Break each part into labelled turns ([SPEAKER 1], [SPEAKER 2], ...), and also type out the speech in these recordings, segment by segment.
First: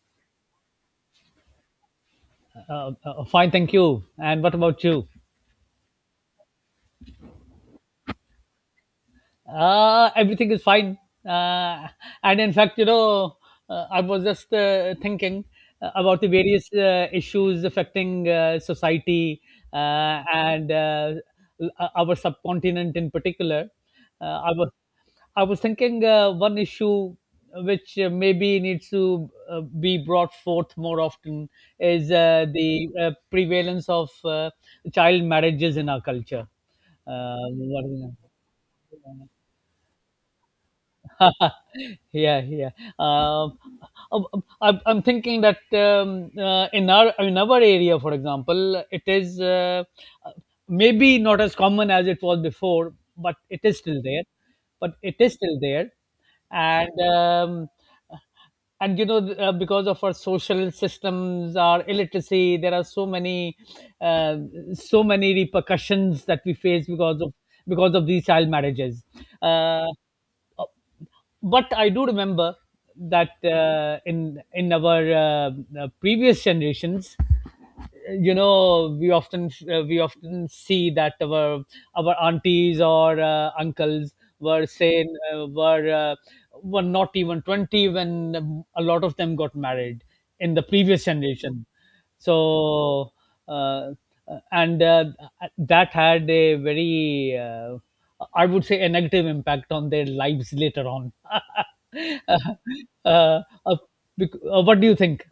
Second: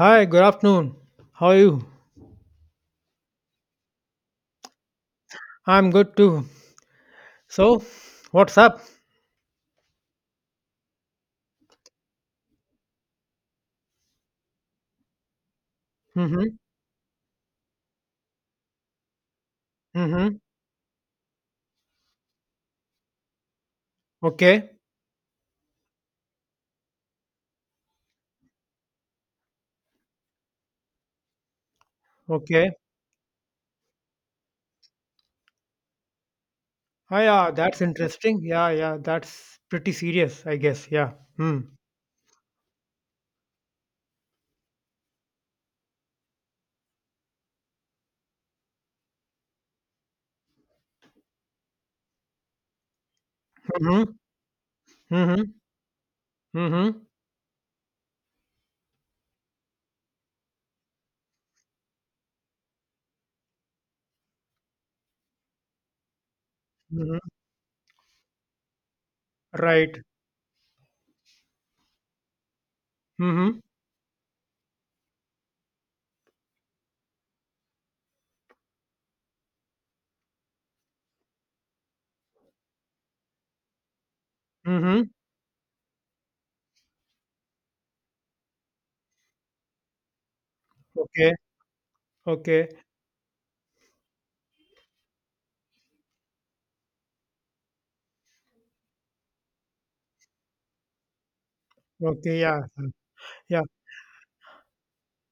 [SPEAKER 1] Hi, good afternoon. How are you?
[SPEAKER 2] Fine, thank you. And what about you?
[SPEAKER 1] I'm good too. So, what's up?
[SPEAKER 2] Everything is fine. Uh, and in fact, I was just thinking about the
[SPEAKER 1] Mm-hmm.
[SPEAKER 2] various issues affecting society uh,
[SPEAKER 1] Mm-hmm.
[SPEAKER 2] and uh, our subcontinent in particular. Uh, I
[SPEAKER 1] Okay.
[SPEAKER 2] was I was thinking one issue which maybe needs to be brought forth more often is uh,
[SPEAKER 1] Okay.
[SPEAKER 2] the uh, prevalence of child marriages in our culture.
[SPEAKER 1] Ah, yeah, that's
[SPEAKER 2] What is
[SPEAKER 1] interesting. Yeah, yeah,
[SPEAKER 2] it?
[SPEAKER 1] that's pretty serious, I guess. Yeah. Mm.
[SPEAKER 2] Yeah, yeah. Um, I'm thinking that in our area, for example, it is uh, maybe not as common as it was before, but it is still
[SPEAKER 1] Mm-hmm.
[SPEAKER 2] there. But it is
[SPEAKER 1] Mm-hmm.
[SPEAKER 2] still there, and
[SPEAKER 1] Mm-hmm.
[SPEAKER 2] um, and you know because of our social systems our illiteracy there are so many uh, so many repercussions that we face because
[SPEAKER 1] Mm-hmm.
[SPEAKER 2] of because of these child marriages uh,
[SPEAKER 1] Right.
[SPEAKER 2] but I do remember that
[SPEAKER 1] Mm-hmm.
[SPEAKER 2] in our previous generations, you know, we often see that our aunties or uncles were
[SPEAKER 1] Mm-hmm.
[SPEAKER 2] saying were not even 20 when a lot of them got married in the previous
[SPEAKER 1] Okay.
[SPEAKER 2] generation.
[SPEAKER 1] Okay.
[SPEAKER 2] So uh, and that had a very I would say a negative impact on their lives later on. uh,
[SPEAKER 1] Okay. Yeah.
[SPEAKER 2] uh,
[SPEAKER 1] Yeah.
[SPEAKER 2] uh, what do you think?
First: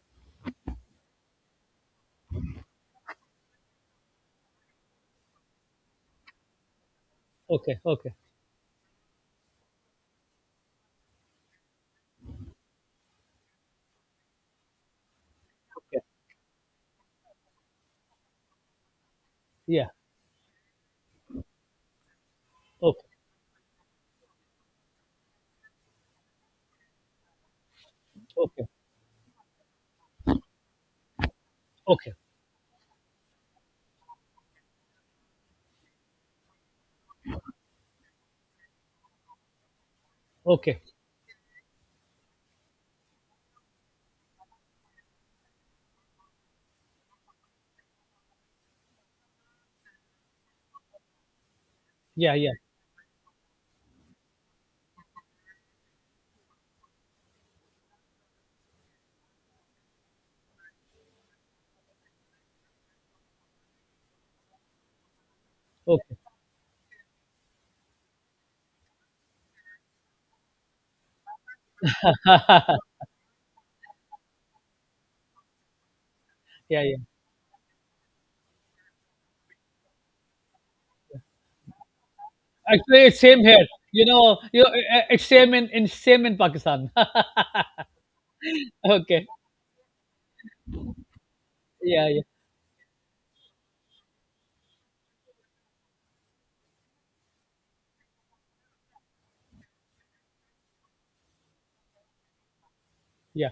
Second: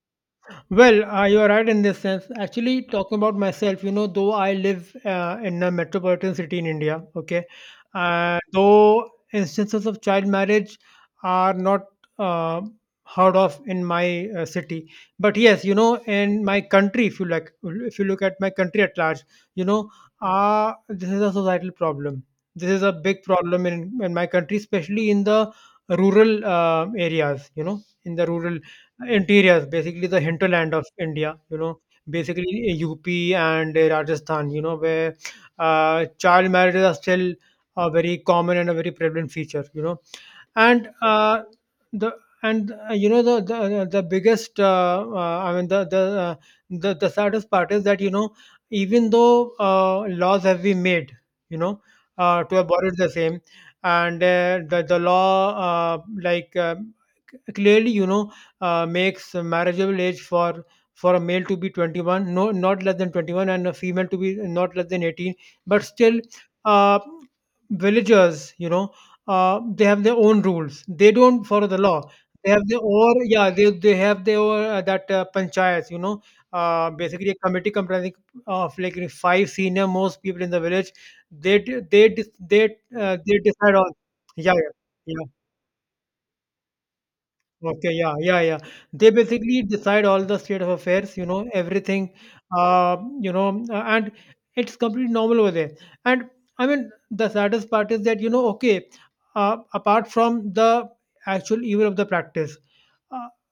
[SPEAKER 1] Well, you are right in this sense. Actually, talking about myself, you know, though I live in a metropolitan city in India, okay,
[SPEAKER 2] Okay, okay.
[SPEAKER 1] though instances of child marriage are not uh, heard of in my city, but yes, you know,
[SPEAKER 2] Okay,
[SPEAKER 1] in my country, if you like, if you look at my country at large, you know,
[SPEAKER 2] yeah.
[SPEAKER 1] this is a societal problem. This is a
[SPEAKER 2] Okay,
[SPEAKER 1] big problem in my country, especially in the rural areas, you know, in the rural
[SPEAKER 2] okay.
[SPEAKER 1] interiors, basically the hinterland of India, you know,
[SPEAKER 2] Okay,
[SPEAKER 1] basically UP and Rajasthan, you know, where child marriages are still a very common and a very prevalent feature, you know,
[SPEAKER 2] okay.
[SPEAKER 1] and the and you know the biggest I mean the saddest part is that you know even though laws have been made, you know,
[SPEAKER 2] Yeah, yeah.
[SPEAKER 1] to abolish the same, and the law uh, like. um clearly you know makes marriageable age for a male to be 21, no, not less than 21, and a female to be not less than 18. But
[SPEAKER 2] Okay.
[SPEAKER 1] still, uh, villagers, you know, they have their own rules, they don't follow the law. They have their or, yeah, they have their that panchayats, you know,
[SPEAKER 2] Yeah, yeah.
[SPEAKER 1] basically a committee comprising of like five senior most people in the village. They d- they dis-
[SPEAKER 2] Actually, it's
[SPEAKER 1] they
[SPEAKER 2] same here,
[SPEAKER 1] decide on,
[SPEAKER 2] you know.
[SPEAKER 1] yeah,
[SPEAKER 2] You
[SPEAKER 1] yeah.
[SPEAKER 2] It's
[SPEAKER 1] Yeah.
[SPEAKER 2] same in same in pakistan.
[SPEAKER 1] Okay, yeah, yeah, yeah. They
[SPEAKER 2] Okay.
[SPEAKER 1] basically decide all the state of affairs, you know,
[SPEAKER 2] Yeah,
[SPEAKER 1] everything,
[SPEAKER 2] yeah,
[SPEAKER 1] you know, and it's completely normal over there. And I mean, the saddest part is that, you know, okay, apart from the actual evil of the practice, uh,
[SPEAKER 2] yeah.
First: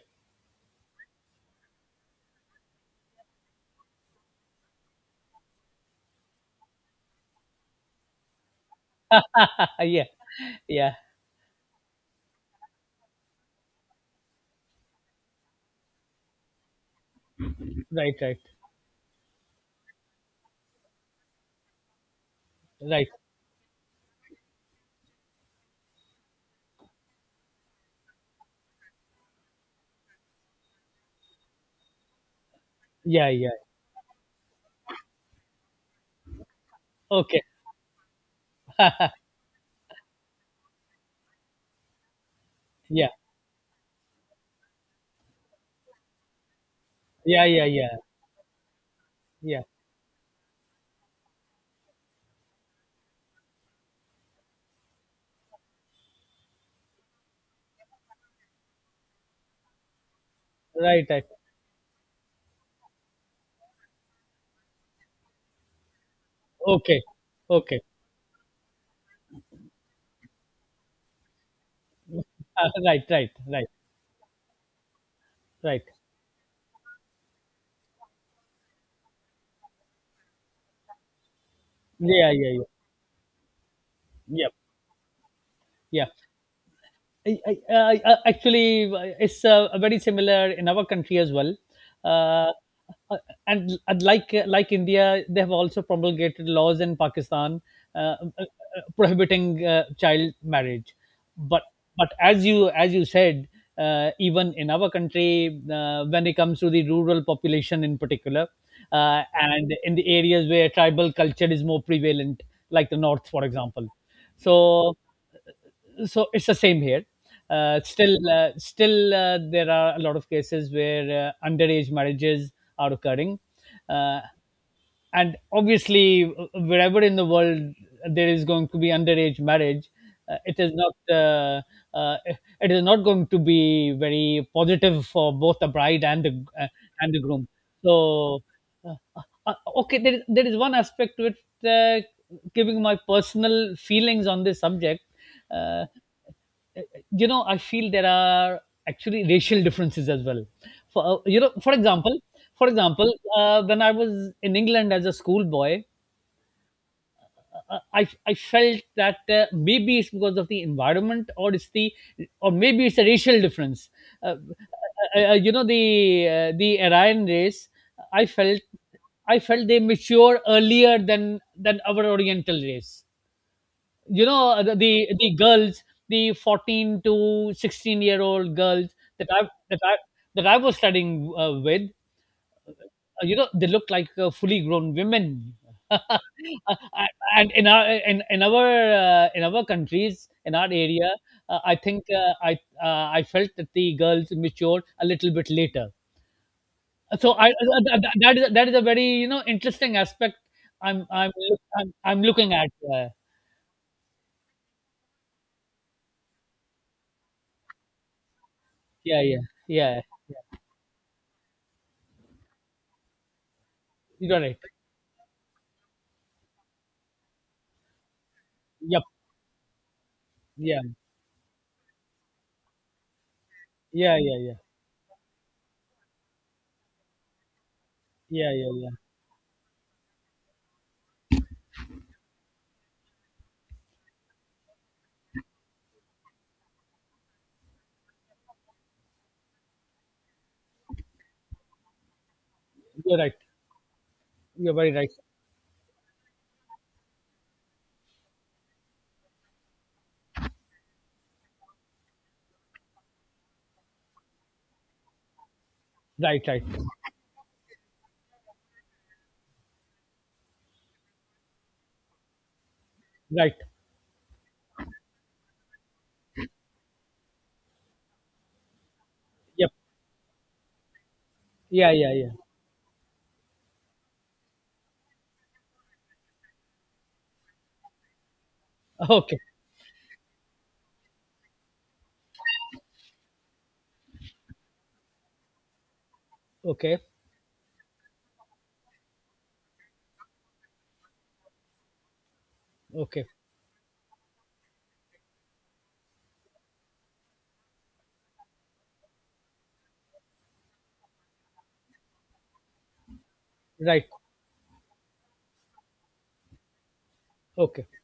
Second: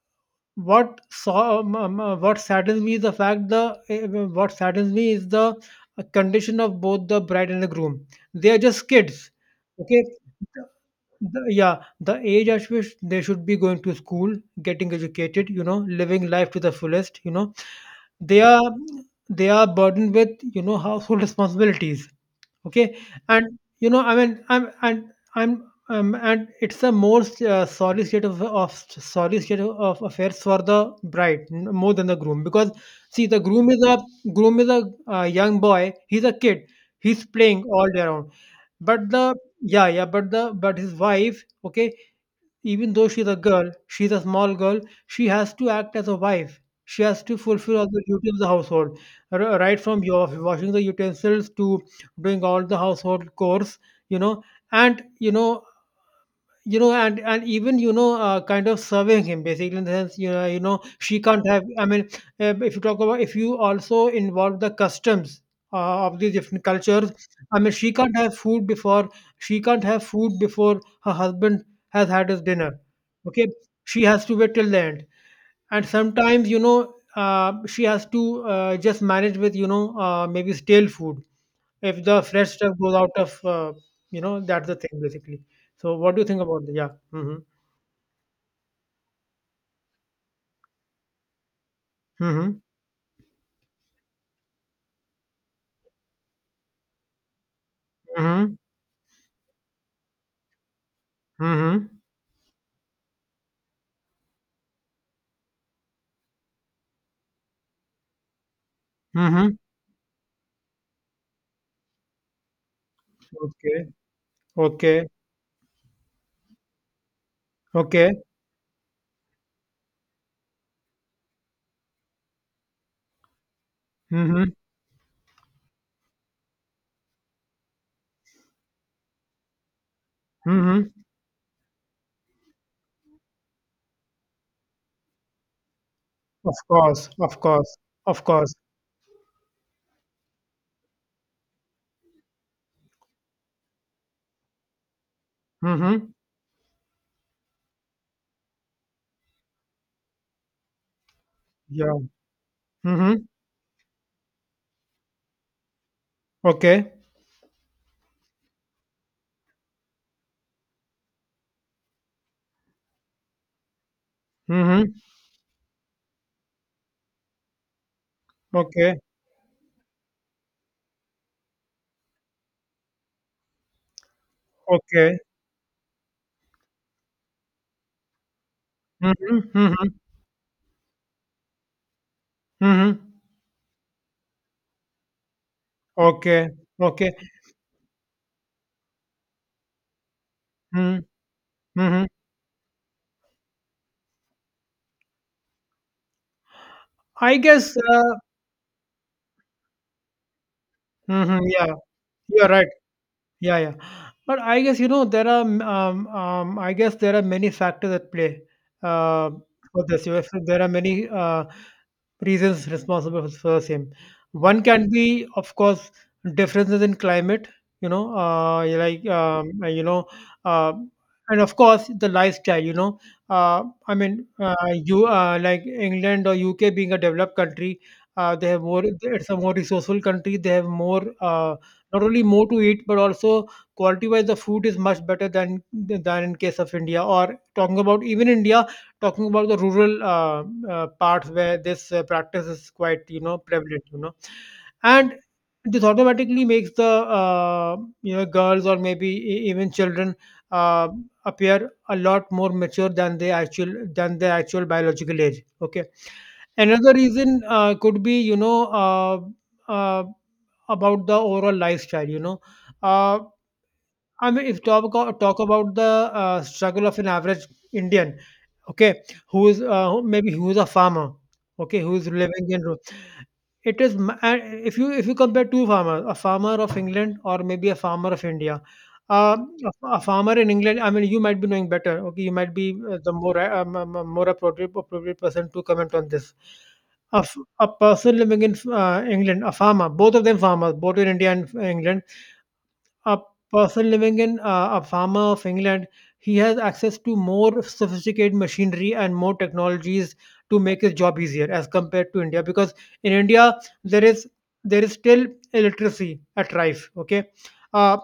[SPEAKER 1] what saddens me is the fact the what saddens me is the condition of both the bride and the groom. They are just kids, okay?
[SPEAKER 2] Yeah, yeah.
[SPEAKER 1] The Yeah, the age at which they should be going to school, getting educated, you know, living life to the fullest,
[SPEAKER 2] Right, right,
[SPEAKER 1] They are they are burdened with, household responsibilities, okay.
[SPEAKER 2] right.
[SPEAKER 1] And you know I mean I'm and it's a more of sorry state of affairs for the bride, more than the groom, because see
[SPEAKER 2] Yeah,
[SPEAKER 1] the
[SPEAKER 2] yeah.
[SPEAKER 1] groom is a young boy, he's a kid, he's
[SPEAKER 2] Okay.
[SPEAKER 1] playing all day around. But the, yeah, yeah, but the, but his wife, okay, even though
[SPEAKER 2] Yeah.
[SPEAKER 1] she's a girl, she's a small girl, she has to act as a wife. She has to
[SPEAKER 2] Yeah. Yeah.
[SPEAKER 1] fulfill all
[SPEAKER 2] Yeah.
[SPEAKER 1] the duties of the household,
[SPEAKER 2] Yeah.
[SPEAKER 1] right from your washing the utensils to doing all the household chores, you know. And you know and even you know kind of serving him, basically, in the sense, you know
[SPEAKER 2] Right.
[SPEAKER 1] she
[SPEAKER 2] Right.
[SPEAKER 1] can't have, I mean, if you talk about, if you also involve the customs of these different
[SPEAKER 2] Okay.
[SPEAKER 1] cultures, I mean
[SPEAKER 2] Okay.
[SPEAKER 1] she can't have food before her husband has had his dinner,
[SPEAKER 2] Right. Right.
[SPEAKER 1] okay.
[SPEAKER 2] Right.
[SPEAKER 1] She has to wait till the end, and
[SPEAKER 2] Right.
[SPEAKER 1] sometimes, you know, she has to just manage with, you know, maybe stale food if the
[SPEAKER 2] Yeah. Yeah.
[SPEAKER 1] fresh
[SPEAKER 2] Yeah.
[SPEAKER 1] stuff goes out.
[SPEAKER 2] Yep.
[SPEAKER 1] That's the thing, basically. So
[SPEAKER 2] Yeah.
[SPEAKER 1] what do you think about the, yeah? Mm-hmm.
[SPEAKER 2] Actually, it's very similar in our country as well. Uh,
[SPEAKER 1] Mm-hmm.
[SPEAKER 2] uh, and like India, they have also promulgated laws in Pakistan uh, uh, uh,
[SPEAKER 1] Mm-hmm.
[SPEAKER 2] prohibiting child marriage. But
[SPEAKER 1] Mm-hmm.
[SPEAKER 2] but as you said, even in our country, when it comes to the rural population in particular,
[SPEAKER 1] Mm-hmm.
[SPEAKER 2] and in the areas where tribal culture is more prevalent, like the north, for
[SPEAKER 1] Okay.
[SPEAKER 2] example, so
[SPEAKER 1] Okay.
[SPEAKER 2] so it's the same here.
[SPEAKER 1] Okay.
[SPEAKER 2] Still, there are a lot of cases where underage marriages are occurring, uh,
[SPEAKER 1] Mm-hmm.
[SPEAKER 2] and obviously, wherever in the world there is going to be underage marriage, uh, it is
[SPEAKER 1] Mm-hmm.
[SPEAKER 2] not uh, uh, it is not going to be very positive for both the bride
[SPEAKER 1] Of course.
[SPEAKER 2] and the
[SPEAKER 1] Of
[SPEAKER 2] groom.
[SPEAKER 1] course. Of
[SPEAKER 2] So,
[SPEAKER 1] course.
[SPEAKER 2] uh, okay, there is one aspect to it, uh, giving my personal feelings on this subject. uh,
[SPEAKER 1] Mm-hmm.
[SPEAKER 2] you know, I feel there are actually racial differences as well. For You know, for
[SPEAKER 1] Yeah.
[SPEAKER 2] example, for example,
[SPEAKER 1] Mm-hmm.
[SPEAKER 2] uh, when I was in England as a schoolboy,
[SPEAKER 1] Okay.
[SPEAKER 2] I felt that maybe it's because of the environment, or maybe it's a racial difference. Uh,
[SPEAKER 1] Mm-hmm.
[SPEAKER 2] you know, the Aryan race, I felt
[SPEAKER 1] Okay.
[SPEAKER 2] I felt they mature earlier than our Oriental race. You know, the the
[SPEAKER 1] Okay.
[SPEAKER 2] the girls, the 14 to 16 year old girls that
[SPEAKER 1] Mm-hmm.
[SPEAKER 2] i that
[SPEAKER 1] Mm-hmm.
[SPEAKER 2] i that I was studying with,
[SPEAKER 1] Mm-hmm.
[SPEAKER 2] you know, they look like fully grown women.
[SPEAKER 1] Okay.
[SPEAKER 2] Uh,
[SPEAKER 1] Okay.
[SPEAKER 2] and in our in, in our in our countries in our
[SPEAKER 1] Mm-hmm.
[SPEAKER 2] area, I think
[SPEAKER 1] Mm-hmm.
[SPEAKER 2] I I felt that the girls matured a little bit later.
[SPEAKER 1] I guess. Uh,
[SPEAKER 2] That is a very, you know, interesting aspect
[SPEAKER 1] mm-hmm. Yeah.
[SPEAKER 2] I'm
[SPEAKER 1] You're
[SPEAKER 2] looking
[SPEAKER 1] right.
[SPEAKER 2] at. uh,
[SPEAKER 1] Yeah, yeah. But I guess, you know, I guess there are many factors at play
[SPEAKER 2] yeah,
[SPEAKER 1] uh,
[SPEAKER 2] yeah,
[SPEAKER 1] for
[SPEAKER 2] yeah.
[SPEAKER 1] this. You know, so there are many reasons responsible for the same.
[SPEAKER 2] You're right.
[SPEAKER 1] One can be, of course, differences in climate, you know,
[SPEAKER 2] Yeah.
[SPEAKER 1] uh,
[SPEAKER 2] Yeah,
[SPEAKER 1] and of course, the lifestyle, you know. I
[SPEAKER 2] yeah,
[SPEAKER 1] mean,
[SPEAKER 2] yeah, yeah,
[SPEAKER 1] you like England or UK being a developed country, they
[SPEAKER 2] yeah,
[SPEAKER 1] have
[SPEAKER 2] yeah,
[SPEAKER 1] more,
[SPEAKER 2] yeah.
[SPEAKER 1] it's a more resourceful country, they have more. Not only more to eat but also quality wise the food is much better than in case of India, or talking about even India, talking about the rural parts where this practice is quite,
[SPEAKER 2] You're
[SPEAKER 1] you
[SPEAKER 2] right.
[SPEAKER 1] know, prevalent, you know.
[SPEAKER 2] You're very right.
[SPEAKER 1] And this automatically makes the uh, you know, girls, or maybe, even children, uh, appear a lot more mature than they actual, than their actual biological age, okay.
[SPEAKER 2] Right, right,
[SPEAKER 1] Another reason could be, you know, uh, about the overall lifestyle. You know, uh,
[SPEAKER 2] right.
[SPEAKER 1] I mean, if talk about, talk about the struggle of an average Indian, okay, who is
[SPEAKER 2] Yep.
[SPEAKER 1] maybe who is a farmer, okay,
[SPEAKER 2] Yeah,
[SPEAKER 1] who is
[SPEAKER 2] yeah, yeah.
[SPEAKER 1] living in rural. It is and if you, if you compare two farmers, a farmer of England or maybe a farmer of India.
[SPEAKER 2] Okay,
[SPEAKER 1] Uh, a a farmer in England, I mean, you might be knowing better. Okay, you might be the more more appropriate, appropriate person to comment on this
[SPEAKER 2] okay,
[SPEAKER 1] of a person living in England, a farmer, both of them farmers, both in India and England, a
[SPEAKER 2] okay.
[SPEAKER 1] person living in a farmer of England, he has access to more sophisticated machinery and more technologies to make his job easier as compared to India. Because in India, there
[SPEAKER 2] Right.
[SPEAKER 1] is there is still illiteracy at rife. Okay,
[SPEAKER 2] Okay.
[SPEAKER 1] uh,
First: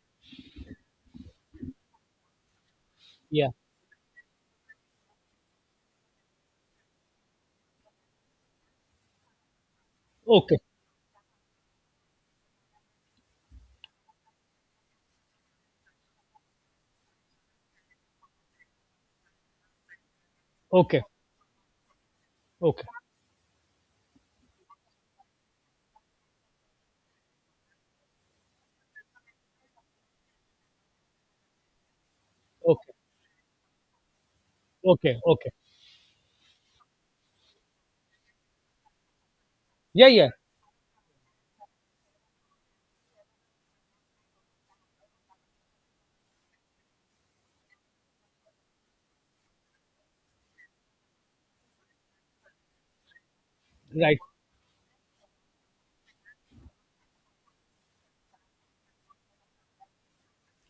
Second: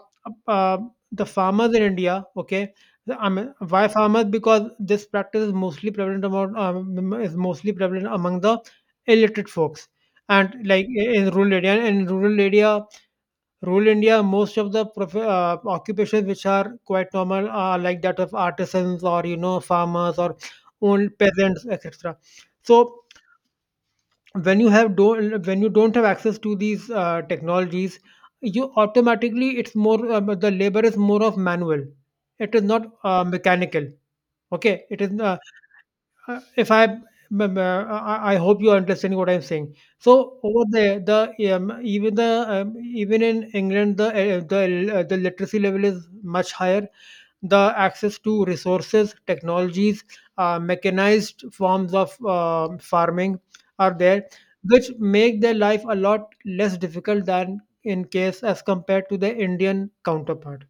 [SPEAKER 1] uh, the farmers in India. Okay, I
[SPEAKER 2] Yeah.
[SPEAKER 1] mean, why farmers? Because this practice is mostly prevalent among, is mostly prevalent among the illiterate folks, and
[SPEAKER 2] Okay.
[SPEAKER 1] like in rural area, and in rural area, rural India, most of the occupations which are quite normal are like that of artisans or, you know, farmers or
[SPEAKER 2] Okay.
[SPEAKER 1] old peasants, etc.
[SPEAKER 2] Okay.
[SPEAKER 1] So when you have don't, when you don't have access to these technologies, you automatically, it's more, the labor is more of manual. It is not
[SPEAKER 2] Okay.
[SPEAKER 1] mechanical. Okay, it is.
[SPEAKER 2] Okay. Okay.
[SPEAKER 1] If I remember, I hope you are understanding what I'm saying.
[SPEAKER 2] Yeah, yeah.
[SPEAKER 1] So over there, the, even the, even in England, the the literacy level is much higher. The access to resources, technologies, mechanized forms of farming are
[SPEAKER 2] Right.
[SPEAKER 1] there, which make their life a lot less difficult than in case, as compared to the Indian counterpart.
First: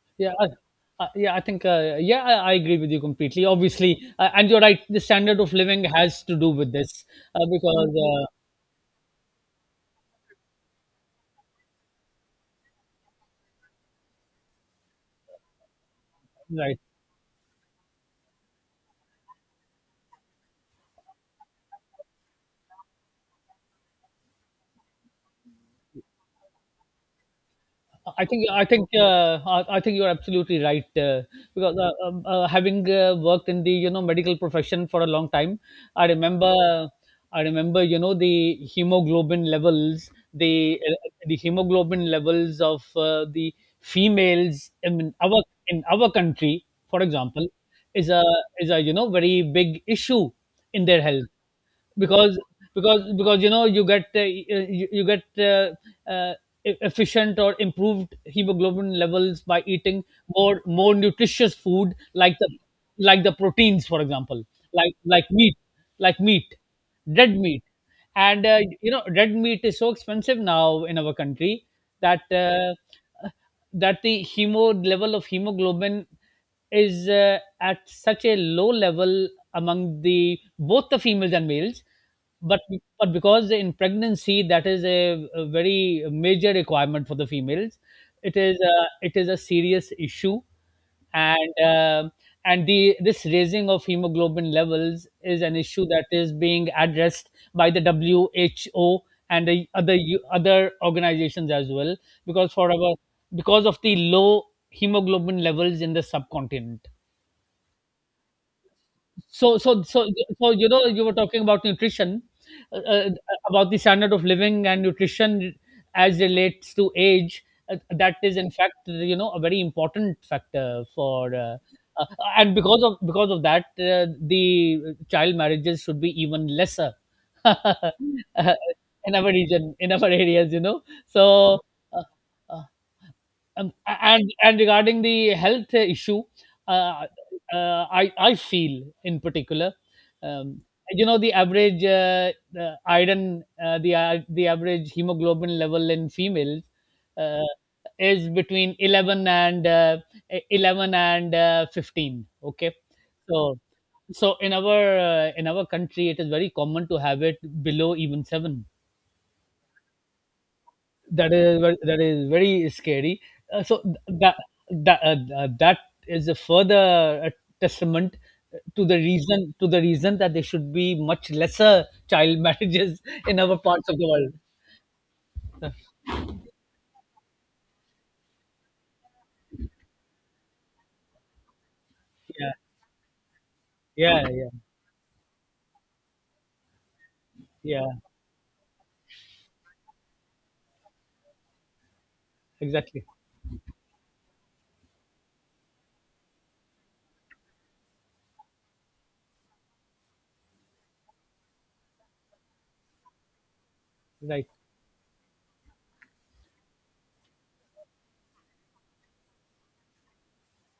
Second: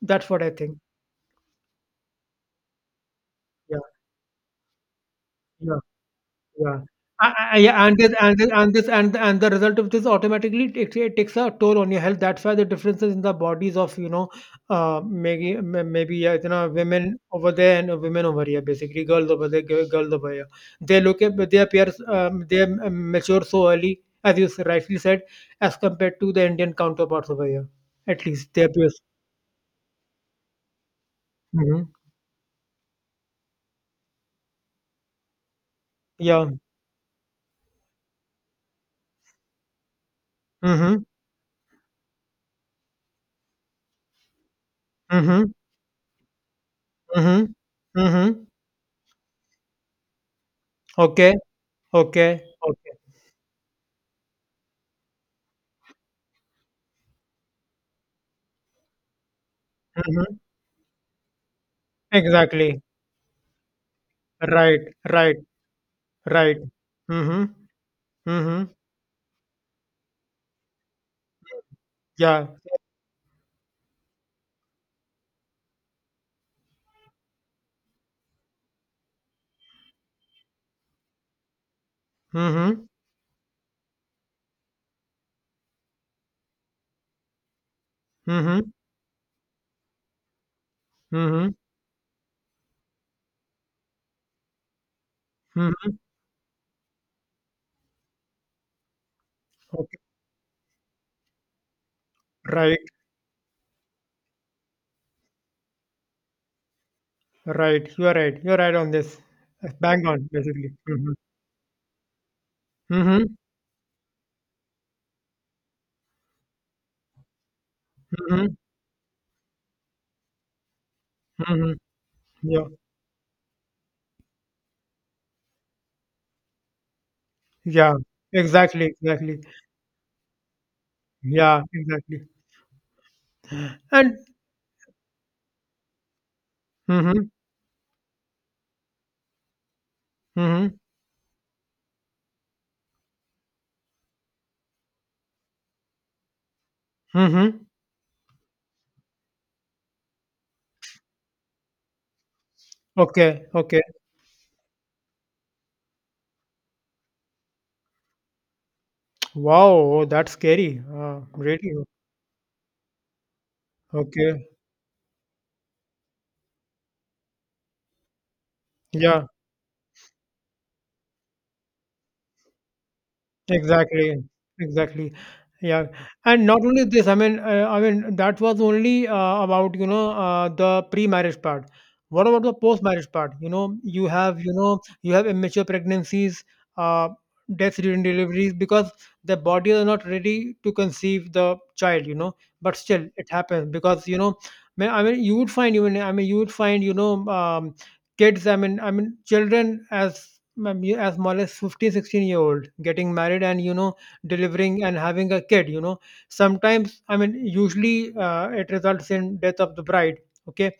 [SPEAKER 1] That's
[SPEAKER 2] Yeah.
[SPEAKER 1] what I think.
[SPEAKER 2] Yeah, I think. Yeah, I agree with you completely.
[SPEAKER 1] Yeah,
[SPEAKER 2] Obviously, and you're right. The standard of
[SPEAKER 1] yeah.
[SPEAKER 2] living has to do with
[SPEAKER 1] Yeah.
[SPEAKER 2] this,
[SPEAKER 1] I yeah, and this
[SPEAKER 2] because
[SPEAKER 1] and this and this and the result of this automatically takes, it takes a toll on your health. That's why the differences in the bodies of, you know, maybe, yeah, you know,
[SPEAKER 2] right.
[SPEAKER 1] women over there and women over here, basically girls over there, girls over here. They look at they appear, they mature so early, as you rightly said, as compared to the Indian counterparts over here.
[SPEAKER 2] I
[SPEAKER 1] At
[SPEAKER 2] think
[SPEAKER 1] least they
[SPEAKER 2] I think
[SPEAKER 1] appear.
[SPEAKER 2] uh, I I think you're absolutely right. Because
[SPEAKER 1] Hmm.
[SPEAKER 2] Having worked in the, you know, medical profession for a long time, I
[SPEAKER 1] Yeah.
[SPEAKER 2] remember I remember you know
[SPEAKER 1] Mm-hmm.
[SPEAKER 2] the hemoglobin levels of the females
[SPEAKER 1] Mm-hmm.
[SPEAKER 2] in our country, for example,
[SPEAKER 1] Mm-hmm.
[SPEAKER 2] is a
[SPEAKER 1] Mm-hmm.
[SPEAKER 2] is a, you know, very big issue in their health
[SPEAKER 1] Okay.
[SPEAKER 2] because
[SPEAKER 1] Okay. Okay.
[SPEAKER 2] you know you get you, you get uh, efficient or improved hemoglobin levels by eating
[SPEAKER 1] Mm-hmm.
[SPEAKER 2] more nutritious food like the
[SPEAKER 1] Exactly.
[SPEAKER 2] proteins, for example,
[SPEAKER 1] Right,
[SPEAKER 2] like
[SPEAKER 1] right,
[SPEAKER 2] meat, meat,
[SPEAKER 1] right.
[SPEAKER 2] red
[SPEAKER 1] Mm-hmm.
[SPEAKER 2] meat. And
[SPEAKER 1] Mm-hmm.
[SPEAKER 2] you know red meat is so expensive now in our country that
[SPEAKER 1] Yeah.
[SPEAKER 2] that the hemo level of hemoglobin is at such a low level among the both the females and males, but
[SPEAKER 1] Mm-hmm.
[SPEAKER 2] because in pregnancy that is a very major requirement for the females,
[SPEAKER 1] Mm-hmm.
[SPEAKER 2] it is a serious issue.
[SPEAKER 1] Mm-hmm.
[SPEAKER 2] and uh, and the, this raising of hemoglobin levels is an issue
[SPEAKER 1] Mm-hmm.
[SPEAKER 2] that is being addressed by the WHO and the other
[SPEAKER 1] Okay.
[SPEAKER 2] other organizations as well, because for
[SPEAKER 1] Right,
[SPEAKER 2] our, because of the low hemoglobin levels in the subcontinent.
[SPEAKER 1] right. You're right. You're right on this.
[SPEAKER 2] so so
[SPEAKER 1] Bang
[SPEAKER 2] so
[SPEAKER 1] on,
[SPEAKER 2] so you
[SPEAKER 1] basically.
[SPEAKER 2] know you
[SPEAKER 1] Mm-hmm.
[SPEAKER 2] were talking about nutrition, uh, uh,
[SPEAKER 1] Mm-hmm.
[SPEAKER 2] about the standard of living and nutrition as relates to age. That is in
[SPEAKER 1] Mm-hmm.
[SPEAKER 2] fact, you know, a very important factor for,
[SPEAKER 1] Mm-hmm.
[SPEAKER 2] uh, and
[SPEAKER 1] Yeah.
[SPEAKER 2] because of, because of that, the child marriages should be even lesser,
[SPEAKER 1] Yeah.
[SPEAKER 2] uh,
[SPEAKER 1] Exactly.
[SPEAKER 2] in our
[SPEAKER 1] Exactly.
[SPEAKER 2] region in our areas, you know. So,
[SPEAKER 1] Yeah.
[SPEAKER 2] uh,
[SPEAKER 1] Exactly.
[SPEAKER 2] uh,
[SPEAKER 1] And
[SPEAKER 2] and regarding the health issue, uh,
[SPEAKER 1] mm-hmm.
[SPEAKER 2] I feel in particular, um,
[SPEAKER 1] Mm-hmm.
[SPEAKER 2] you know, the average the iron, the I- the average hemoglobin level in females uh,
[SPEAKER 1] Mm-hmm.
[SPEAKER 2] is between 11 and 15. Okay,
[SPEAKER 1] Okay.
[SPEAKER 2] so
[SPEAKER 1] Okay.
[SPEAKER 2] in our country, it is very common to have it below even seven.
[SPEAKER 1] Wow. That's scary. Really.
[SPEAKER 2] That is very scary. Uh, so th- that
[SPEAKER 1] Okay.
[SPEAKER 2] that uh, that is a further uh, testament to the
[SPEAKER 1] Yeah.
[SPEAKER 2] reason, to the reason that there should be much lesser child marriages in other parts of the
[SPEAKER 1] Exactly,
[SPEAKER 2] world.
[SPEAKER 1] exactly. Yeah, and not only this. I mean that was only about, you know, the pre-marriage part. What about
[SPEAKER 2] Yeah,
[SPEAKER 1] the post-marriage part? You know,
[SPEAKER 2] yeah, yeah,
[SPEAKER 1] you have immature pregnancies, uh, deaths
[SPEAKER 2] yeah.
[SPEAKER 1] during deliveries because the body is not ready to conceive the child. You know, but
[SPEAKER 2] Exactly.
[SPEAKER 1] still it happens because you know. I mean, you would find, even I mean, you would find, you know, kids, I mean, I mean children as, as small as 15, 16 year old, getting married and, you know,
[SPEAKER 2] Right.
[SPEAKER 1] delivering and having a kid, you know. Sometimes, I mean, usually, it results in death of the bride, okay.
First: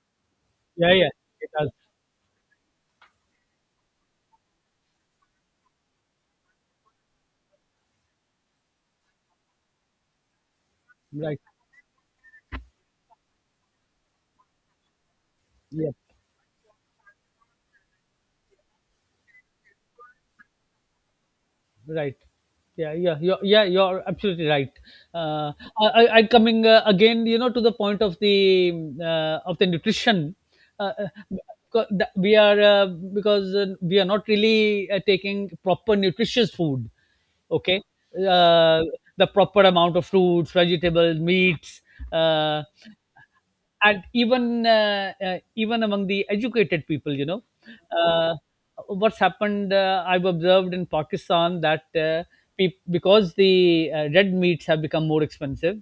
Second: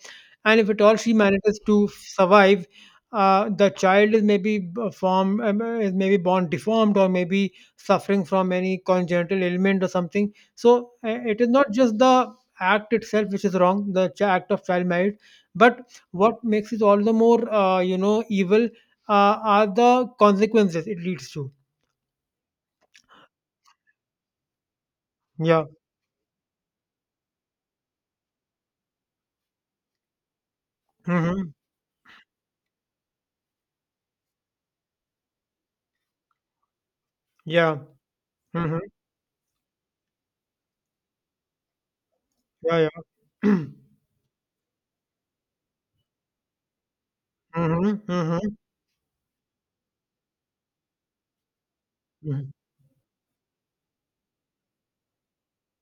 [SPEAKER 1] And if at
[SPEAKER 2] Yeah,
[SPEAKER 1] all
[SPEAKER 2] yeah.
[SPEAKER 1] she
[SPEAKER 2] It
[SPEAKER 1] manages
[SPEAKER 2] does.
[SPEAKER 1] to survive, the child is maybe b- form is maybe born deformed or maybe suffering from any congenital ailment or something. So it
[SPEAKER 2] Right.
[SPEAKER 1] is not just the act itself which is wrong, the act of child marriage, but
[SPEAKER 2] Yeah.
[SPEAKER 1] what makes it all the more you know, evil, are the consequences it leads to.
[SPEAKER 2] Right. Yeah, yeah, you're absolutely right. Uh,
[SPEAKER 1] Yeah.
[SPEAKER 2] I coming again, you know, to the point of the nutrition. Uh, uh,
[SPEAKER 1] Mm-hmm.
[SPEAKER 2] because that we are because we are not really taking proper nutritious food.
[SPEAKER 1] Yeah.
[SPEAKER 2] Okay,
[SPEAKER 1] Mm-hmm.
[SPEAKER 2] uh, the proper amount of fruits, vegetables, meats. Uh,
[SPEAKER 1] Yeah, yeah. Mm-hmm.
[SPEAKER 2] and even even among the educated people, you know, uh,
[SPEAKER 1] Mm-hmm.
[SPEAKER 2] what's happened, I've observed in pakistan that peop because the red meats have become more expensive,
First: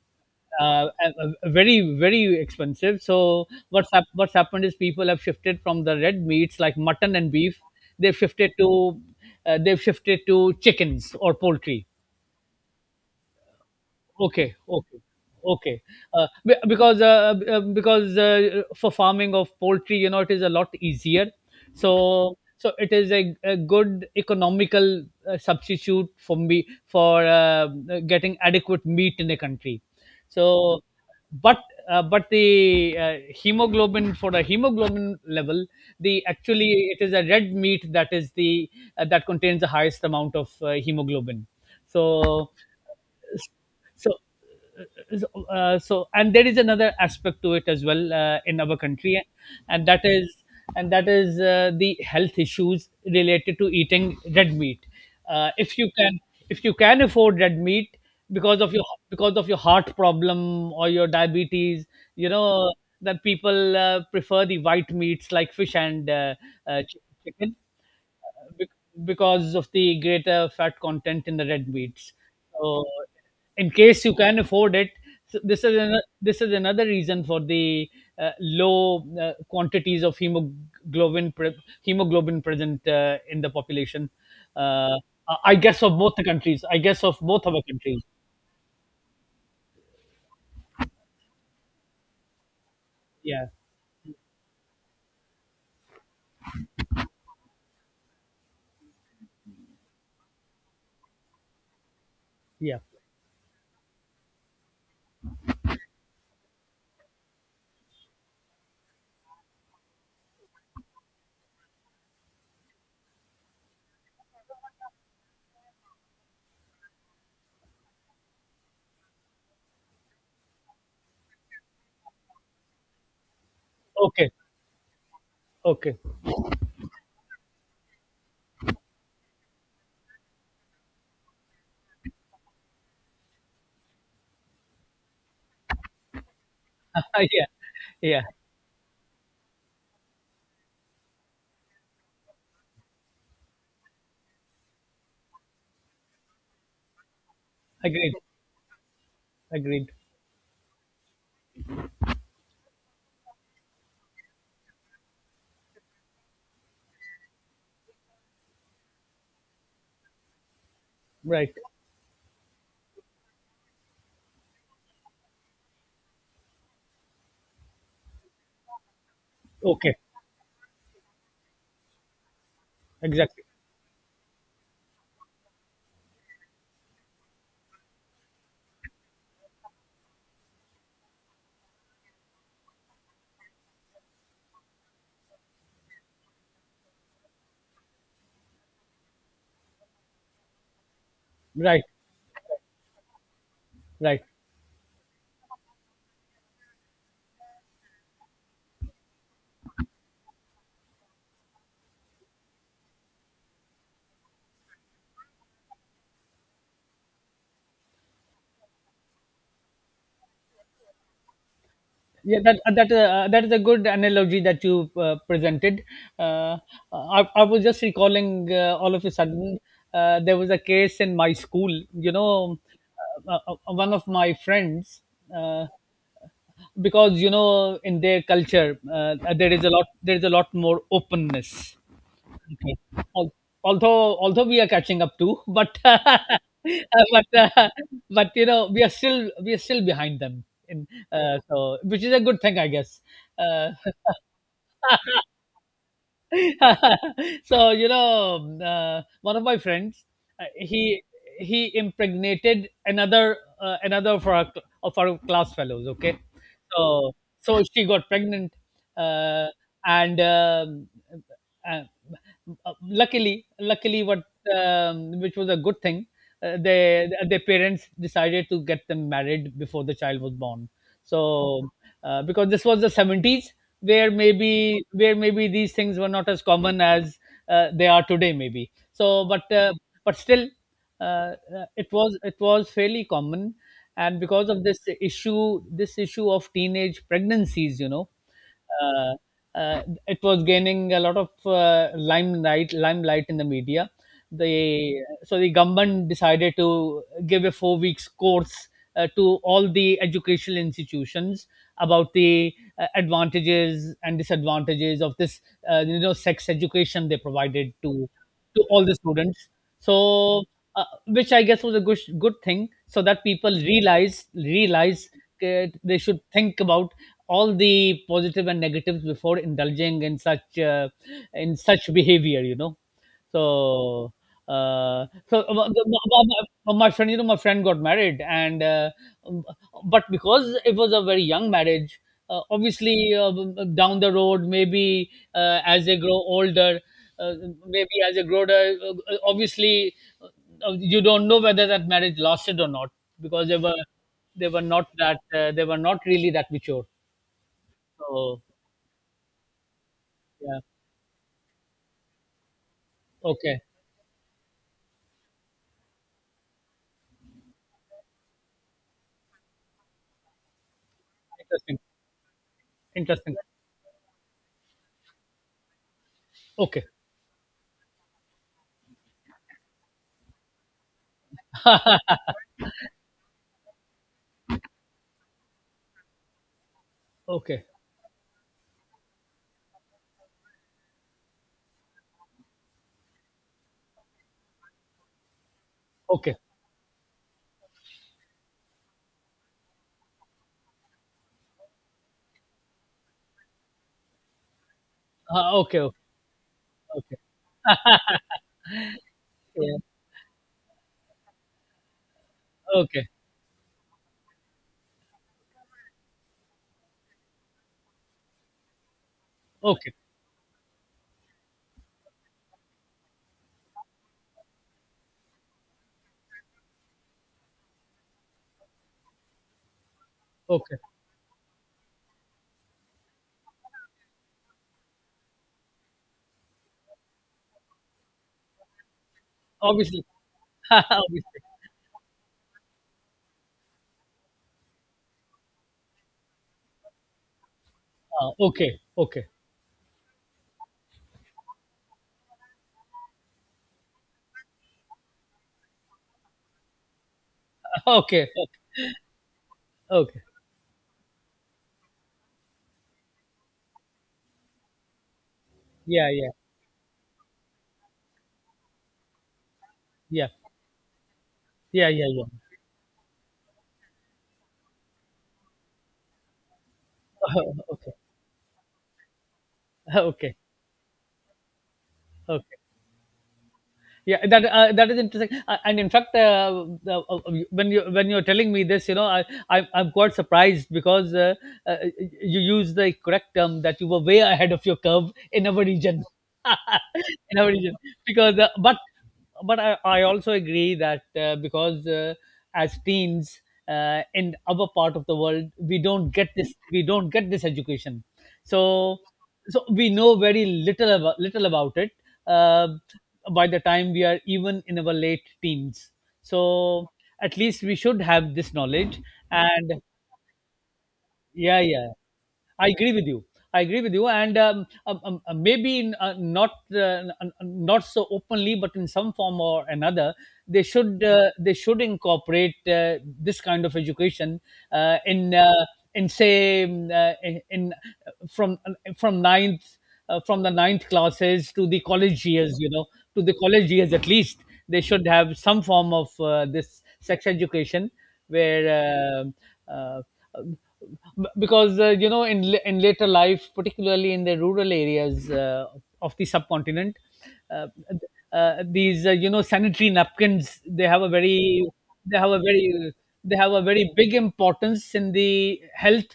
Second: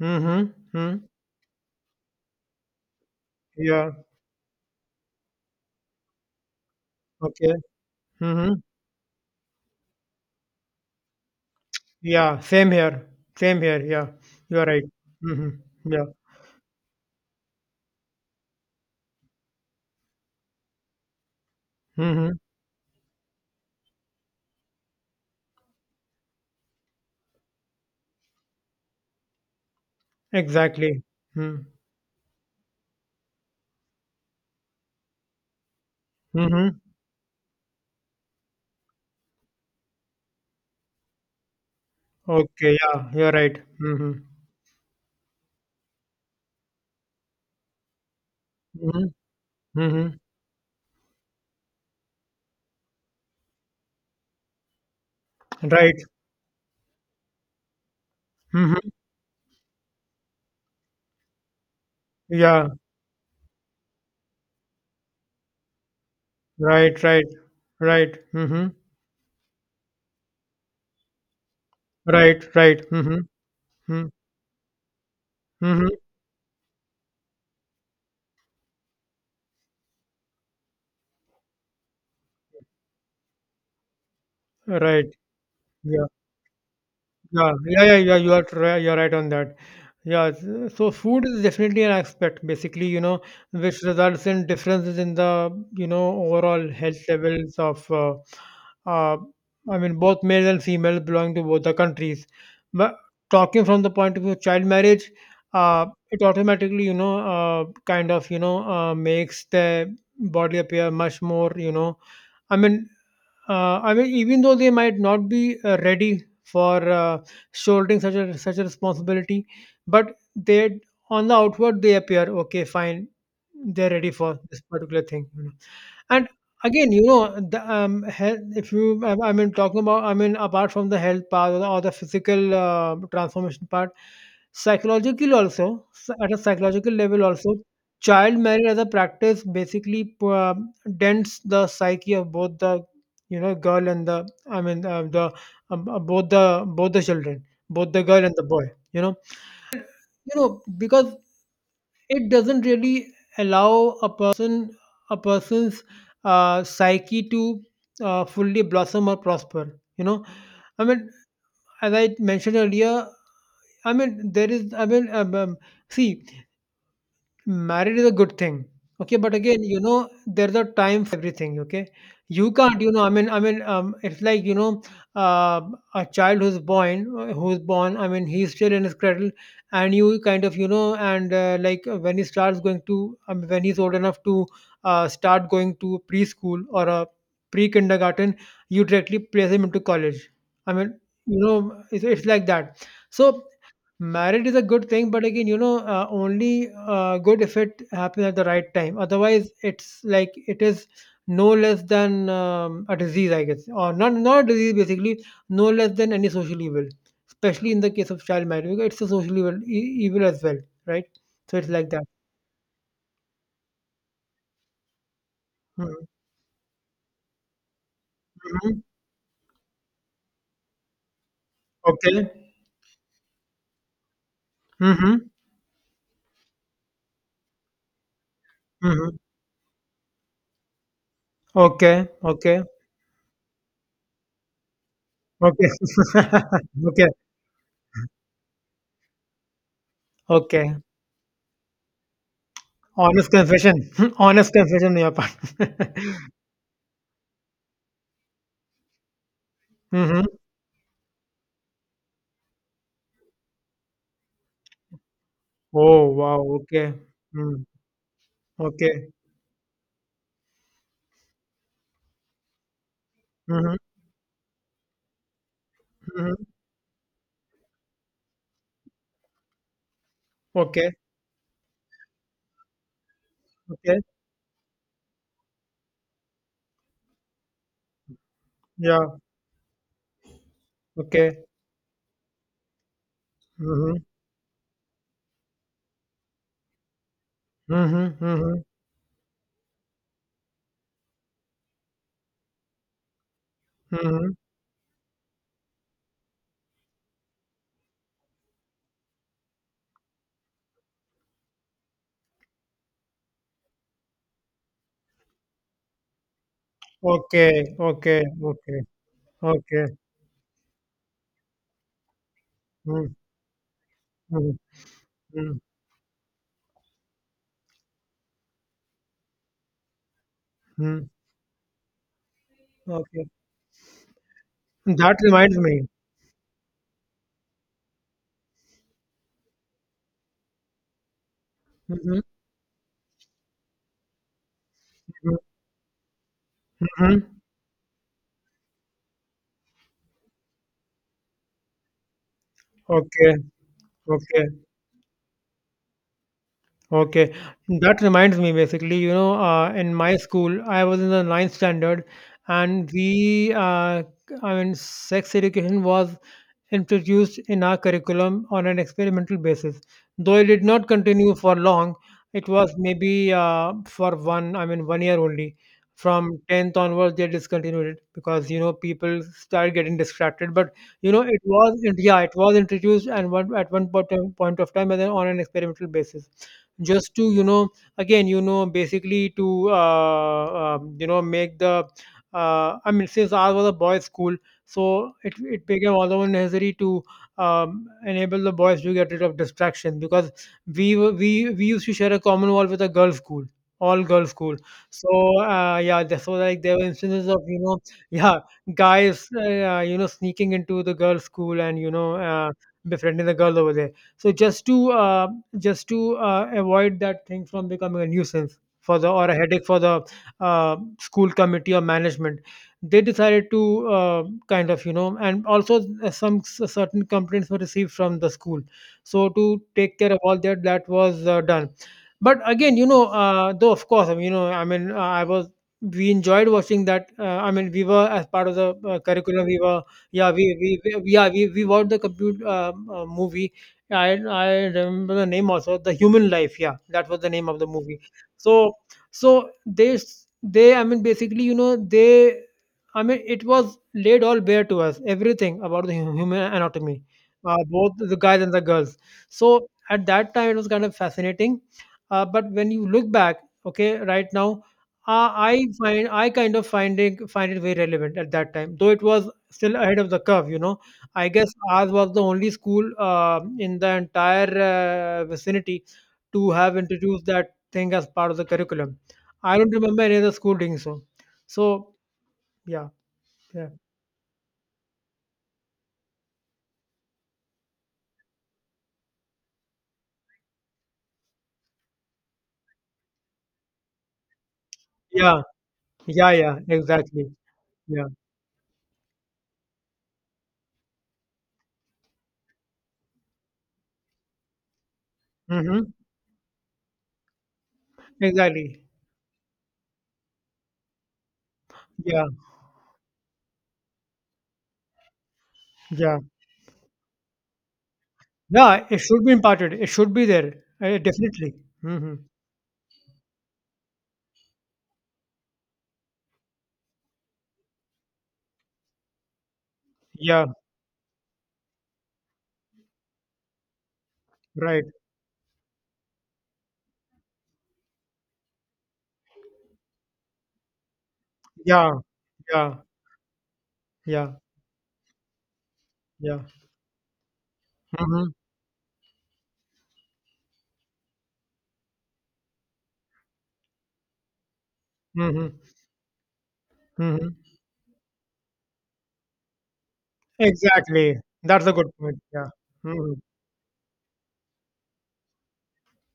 [SPEAKER 1] Mm-hmm.
[SPEAKER 2] uh, uh,
[SPEAKER 1] Hmm.
[SPEAKER 2] uh, very very expensive. So
[SPEAKER 1] Yeah.
[SPEAKER 2] what's happened is people have shifted from the red meats like mutton and
[SPEAKER 1] Okay.
[SPEAKER 2] beef, they've shifted
[SPEAKER 1] Mm-hmm.
[SPEAKER 2] to uh, they've shifted to chickens or poultry.
[SPEAKER 1] Yeah, same here, same here, yeah.
[SPEAKER 2] Okay,
[SPEAKER 1] You are right.
[SPEAKER 2] okay,
[SPEAKER 1] Mm-hmm.
[SPEAKER 2] okay.
[SPEAKER 1] Yeah.
[SPEAKER 2] Because because for farming of poultry, you know, it is a lot easier.
[SPEAKER 1] Mm-hmm.
[SPEAKER 2] So it is a good economical substitute for me for getting adequate meat in the country. So,
[SPEAKER 1] Exactly.
[SPEAKER 2] but
[SPEAKER 1] Mm-hmm.
[SPEAKER 2] but the hemoglobin level, the
[SPEAKER 1] Mm-hmm.
[SPEAKER 2] actually it is a red meat that is the that contains the highest amount of hemoglobin. So
[SPEAKER 1] Okay, yeah, you're right. Mm-hmm.
[SPEAKER 2] so and there is another aspect to it as well, in our
[SPEAKER 1] Mm-hmm.
[SPEAKER 2] country, and that
[SPEAKER 1] Mm-hmm.
[SPEAKER 2] is and that is the health issues related to eating red meat. uh, if you
[SPEAKER 1] Right.
[SPEAKER 2] can if you can afford red meat, because of your,
[SPEAKER 1] Mm-hmm.
[SPEAKER 2] because of your heart problem or your diabetes, you
[SPEAKER 1] Yeah,
[SPEAKER 2] know, that people prefer the white meats like fish and
[SPEAKER 1] right, right,
[SPEAKER 2] chicken,
[SPEAKER 1] right. mm-hmm.
[SPEAKER 2] bec- because of the greater fat content in the red meats.
[SPEAKER 1] Right, right.
[SPEAKER 2] So,
[SPEAKER 1] Mhm.
[SPEAKER 2] in case
[SPEAKER 1] Mm,
[SPEAKER 2] you can afford it, so this is
[SPEAKER 1] mhm.
[SPEAKER 2] an, this is another reason for the low quantities of hemoglobin hemoglobin present in the population. Uh,
[SPEAKER 1] Right.
[SPEAKER 2] I guess of
[SPEAKER 1] Yeah.
[SPEAKER 2] both the countries. I guess of both
[SPEAKER 1] Yeah.
[SPEAKER 2] our
[SPEAKER 1] Yeah, yeah,
[SPEAKER 2] countries.
[SPEAKER 1] yeah. You are right. You're right on that. Yeah, so food is definitely an aspect, basically,
[SPEAKER 2] Yeah,
[SPEAKER 1] which results in differences in the, overall health levels of, uh, I mean, both males and females belonging to both the countries.
[SPEAKER 2] yeah.
[SPEAKER 1] But talking from the point of view of child marriage, uh, it automatically, kind of, makes the body appear much more, I mean, even though they might not be ready for shouldering such a responsibility, but they, on the outward, they appear okay, fine, they're ready
[SPEAKER 2] Okay,
[SPEAKER 1] for this particular thing.
[SPEAKER 2] okay.
[SPEAKER 1] And again, the, health, if you, I mean, talking about, I mean, apart from the health part or the physical transformation part, psychologically also, at a psychological level
[SPEAKER 2] Yeah,
[SPEAKER 1] also,
[SPEAKER 2] yeah.
[SPEAKER 1] child marriage as a practice basically dents the psyche of both the, you know, girl and the, I mean, the, um, uh, both the both the children, both the
[SPEAKER 2] Agreed,
[SPEAKER 1] girl and the boy you know
[SPEAKER 2] agreed.
[SPEAKER 1] you know, because it doesn't really allow a person, a person's psyche to fully blossom or prosper you know I mean,
[SPEAKER 2] Right.
[SPEAKER 1] as I mentioned earlier, I mean, there is, I mean, see, married is a good thing. Okay, but again, you
[SPEAKER 2] Okay,
[SPEAKER 1] know, there's a time for everything. Okay, you can't, I mean, I
[SPEAKER 2] exactly.
[SPEAKER 1] mean, um, it's like, uh, a child who's born. I mean, he's still in his cradle, and you kind of, and like when he starts going to, I mean, when he's old enough to start going to preschool or a pre-kindergarten, you directly place him into college. I mean, you know,
[SPEAKER 2] Right,
[SPEAKER 1] it's like that. So,
[SPEAKER 2] right.
[SPEAKER 1] marriage is a good thing, but again, only good if it happens at the right time. Otherwise, it's like it is no less than a disease, I guess, or not a disease basically, no less than any social evil, especially in the case of child marriage, because it's a social evil, evil as well, right? So it's like that.
[SPEAKER 2] Yeah, that that is a good analogy that you presented.
[SPEAKER 1] Hmm.
[SPEAKER 2] uh, I was just recalling
[SPEAKER 1] Mm-hmm.
[SPEAKER 2] all of a sudden there was a case in my school, you
[SPEAKER 1] Okay.
[SPEAKER 2] know, one of my friends,
[SPEAKER 1] Mm-hmm.
[SPEAKER 2] uh, because you know in their culture
[SPEAKER 1] Mm-hmm.
[SPEAKER 2] there is a lot more openness.
[SPEAKER 1] Okay. Okay.
[SPEAKER 2] Okay. Al- although we are catching up too,
[SPEAKER 1] Okay.
[SPEAKER 2] but
[SPEAKER 1] Okay.
[SPEAKER 2] but uh, but you know we are still, we are still behind them
[SPEAKER 1] Okay.
[SPEAKER 2] in so which is a good thing I guess.
[SPEAKER 1] Honest
[SPEAKER 2] Uh,
[SPEAKER 1] confession. Honest confession on your part.
[SPEAKER 2] one of my friends
[SPEAKER 1] Mhm.
[SPEAKER 2] uh, he he impregnated another of our class fellows,
[SPEAKER 1] Oh,
[SPEAKER 2] okay.
[SPEAKER 1] wow, okay.
[SPEAKER 2] So so
[SPEAKER 1] Mm.
[SPEAKER 2] she got pregnant,
[SPEAKER 1] Okay.
[SPEAKER 2] uh, and uh, luckily
[SPEAKER 1] Mhm,
[SPEAKER 2] luckily what which was a good thing,
[SPEAKER 1] mhm.
[SPEAKER 2] they their parents decided to get them married before the child was born.
[SPEAKER 1] Okay,
[SPEAKER 2] so because this was the 70s,
[SPEAKER 1] okay.
[SPEAKER 2] where maybe these things were not as common as they are today, maybe,
[SPEAKER 1] Yeah,
[SPEAKER 2] but still,
[SPEAKER 1] okay.
[SPEAKER 2] it was fairly common.
[SPEAKER 1] Mhm,
[SPEAKER 2] And because of this issue of teenage pregnancies
[SPEAKER 1] mhm, mhm,
[SPEAKER 2] uh, it was gaining a lot of limelight in the media.
[SPEAKER 1] mhm.
[SPEAKER 2] The so the government decided to give a 4 weeks course to all the educational institutions about the advantages and disadvantages of this. Sex education they
[SPEAKER 1] Okay,
[SPEAKER 2] provided to
[SPEAKER 1] okay, okay,
[SPEAKER 2] all the students.
[SPEAKER 1] okay.
[SPEAKER 2] so which, I guess, was a good thing, so
[SPEAKER 1] Mm,
[SPEAKER 2] that people realize
[SPEAKER 1] mm,
[SPEAKER 2] realize
[SPEAKER 1] mm,
[SPEAKER 2] that they should think about all the positive and negatives before indulging in such uh,
[SPEAKER 1] mm.
[SPEAKER 2] in such behavior you know
[SPEAKER 1] Okay.
[SPEAKER 2] so uh,
[SPEAKER 1] That
[SPEAKER 2] so uh,
[SPEAKER 1] reminds me.
[SPEAKER 2] well, my friend, my friend got married, and um, but because it was a very young marriage,
[SPEAKER 1] Mhm,
[SPEAKER 2] obviously, down the road, maybe,
[SPEAKER 1] mhm,
[SPEAKER 2] as they grow older, uh,
[SPEAKER 1] mhm.
[SPEAKER 2] maybe as they grow older, obviously, uh, you don't know whether that marriage lasted or not,
[SPEAKER 1] Okay,
[SPEAKER 2] because they were
[SPEAKER 1] okay,
[SPEAKER 2] they were not that they were not really that mature.
[SPEAKER 1] okay. That reminds
[SPEAKER 2] So
[SPEAKER 1] me basically, in my
[SPEAKER 2] yeah,
[SPEAKER 1] school, I was in the ninth standard, and we,
[SPEAKER 2] okay,
[SPEAKER 1] I mean, sex education was introduced in our curriculum on an experimental basis. Though it did not continue for
[SPEAKER 2] interesting,
[SPEAKER 1] long, it was maybe
[SPEAKER 2] interesting.
[SPEAKER 1] for one, I mean, one year only. From 10th
[SPEAKER 2] Okay,
[SPEAKER 1] onwards, they discontinued it because, people started getting distracted. But you know, it was, yeah, it was introduced, and one point of time, and then on an experimental basis, just to, you
[SPEAKER 2] okay,
[SPEAKER 1] know, again, you know, basically to, you know, make the, I mean, since ours was a boys' school, so it became also
[SPEAKER 2] okay,
[SPEAKER 1] necessary to enable the boys to get rid of distraction because we were- we used to share a common wall with a girls' school, all girls' school. So
[SPEAKER 2] okay, okay,
[SPEAKER 1] yeah, so, like, there were
[SPEAKER 2] okay,
[SPEAKER 1] instances of, you know, yeah, guys
[SPEAKER 2] yeah,
[SPEAKER 1] you know, sneaking into the girls' school, and,
[SPEAKER 2] okay,
[SPEAKER 1] befriending the girl over there. So just to avoid that thing from becoming a nuisance for the, or a headache for
[SPEAKER 2] okay,
[SPEAKER 1] the school committee or management, they decided to kind of, you know, and also some certain complaints were received from the school. So to take care of all that,
[SPEAKER 2] okay.
[SPEAKER 1] that was done. But again, though of course, I mean, I was we enjoyed watching that. I mean, we were, as part of the curriculum. We were,
[SPEAKER 2] Obviously.
[SPEAKER 1] yeah, we we, we yeah
[SPEAKER 2] Obviously.
[SPEAKER 1] we we watched the computer movie. Yeah, I remember the name also. The Human Life. Yeah, that was the name of the movie.
[SPEAKER 2] Oh,
[SPEAKER 1] So,
[SPEAKER 2] okay, okay,
[SPEAKER 1] so they s- they I mean basically, you know, they, I mean, it was laid all bare to us, everything about the human anatomy, both the
[SPEAKER 2] okay,
[SPEAKER 1] guys and the
[SPEAKER 2] okay,
[SPEAKER 1] girls. So at
[SPEAKER 2] okay.
[SPEAKER 1] that time it was kind of fascinating, but when you look back, okay, right now.
[SPEAKER 2] Yeah,
[SPEAKER 1] I
[SPEAKER 2] yeah,
[SPEAKER 1] kind of finding find it very relevant at that time, though it was still ahead of the
[SPEAKER 2] yeah,
[SPEAKER 1] curve, you know. I guess
[SPEAKER 2] yeah,
[SPEAKER 1] ours
[SPEAKER 2] yeah,
[SPEAKER 1] was the
[SPEAKER 2] yeah.
[SPEAKER 1] only school, in the entire vicinity, to have introduced that
[SPEAKER 2] Okay,
[SPEAKER 1] thing as part of the curriculum. I don't remember any other
[SPEAKER 2] okay,
[SPEAKER 1] school doing so. So,
[SPEAKER 2] okay.
[SPEAKER 1] yeah, yeah,
[SPEAKER 2] That is interesting. And in fact the- When you're telling me this, I'm quite surprised, because uh, you use the correct term, that you were way ahead of your curve
[SPEAKER 1] yeah,
[SPEAKER 2] in our region,
[SPEAKER 1] yeah, yeah, exactly.
[SPEAKER 2] in our region,
[SPEAKER 1] Yeah.
[SPEAKER 2] because but I also agree that because as teens, in our part of the world we
[SPEAKER 1] Hmm,
[SPEAKER 2] don't get this education.
[SPEAKER 1] exactly.
[SPEAKER 2] So so we know very little about it,
[SPEAKER 1] Yeah,
[SPEAKER 2] uh, by the time we are even in our late teens.
[SPEAKER 1] yeah,
[SPEAKER 2] So at least we should have this
[SPEAKER 1] yeah. It
[SPEAKER 2] knowledge.
[SPEAKER 1] should be imparted.
[SPEAKER 2] And
[SPEAKER 1] It should be there. Definitely.
[SPEAKER 2] yeah, yeah,
[SPEAKER 1] Hmm.
[SPEAKER 2] I agree with you. I agree with you. And maybe in, not n- n- not so openly, but in some form or another,
[SPEAKER 1] Yeah.
[SPEAKER 2] they should incorporate this kind of education
[SPEAKER 1] Right.
[SPEAKER 2] uh, in uh, in say in- uh, from uh, from ninth, from the ninth classes to the
[SPEAKER 1] Yeah.
[SPEAKER 2] college years, you
[SPEAKER 1] Yeah.
[SPEAKER 2] know, to the college years at
[SPEAKER 1] Yeah.
[SPEAKER 2] least, they should have some form of
[SPEAKER 1] Yeah.
[SPEAKER 2] this sex education
[SPEAKER 1] Hmm.
[SPEAKER 2] where, uh, uh, because, you know, in later life, particularly in the rural areas
[SPEAKER 1] Hmm.
[SPEAKER 2] of the subcontinent,
[SPEAKER 1] Hmm.
[SPEAKER 2] uh, these, you know, sanitary napkins,
[SPEAKER 1] Exactly. That's a good
[SPEAKER 2] they
[SPEAKER 1] point.
[SPEAKER 2] have a
[SPEAKER 1] Yeah.
[SPEAKER 2] very,
[SPEAKER 1] Mm-hmm.
[SPEAKER 2] they have a very big importance in the health,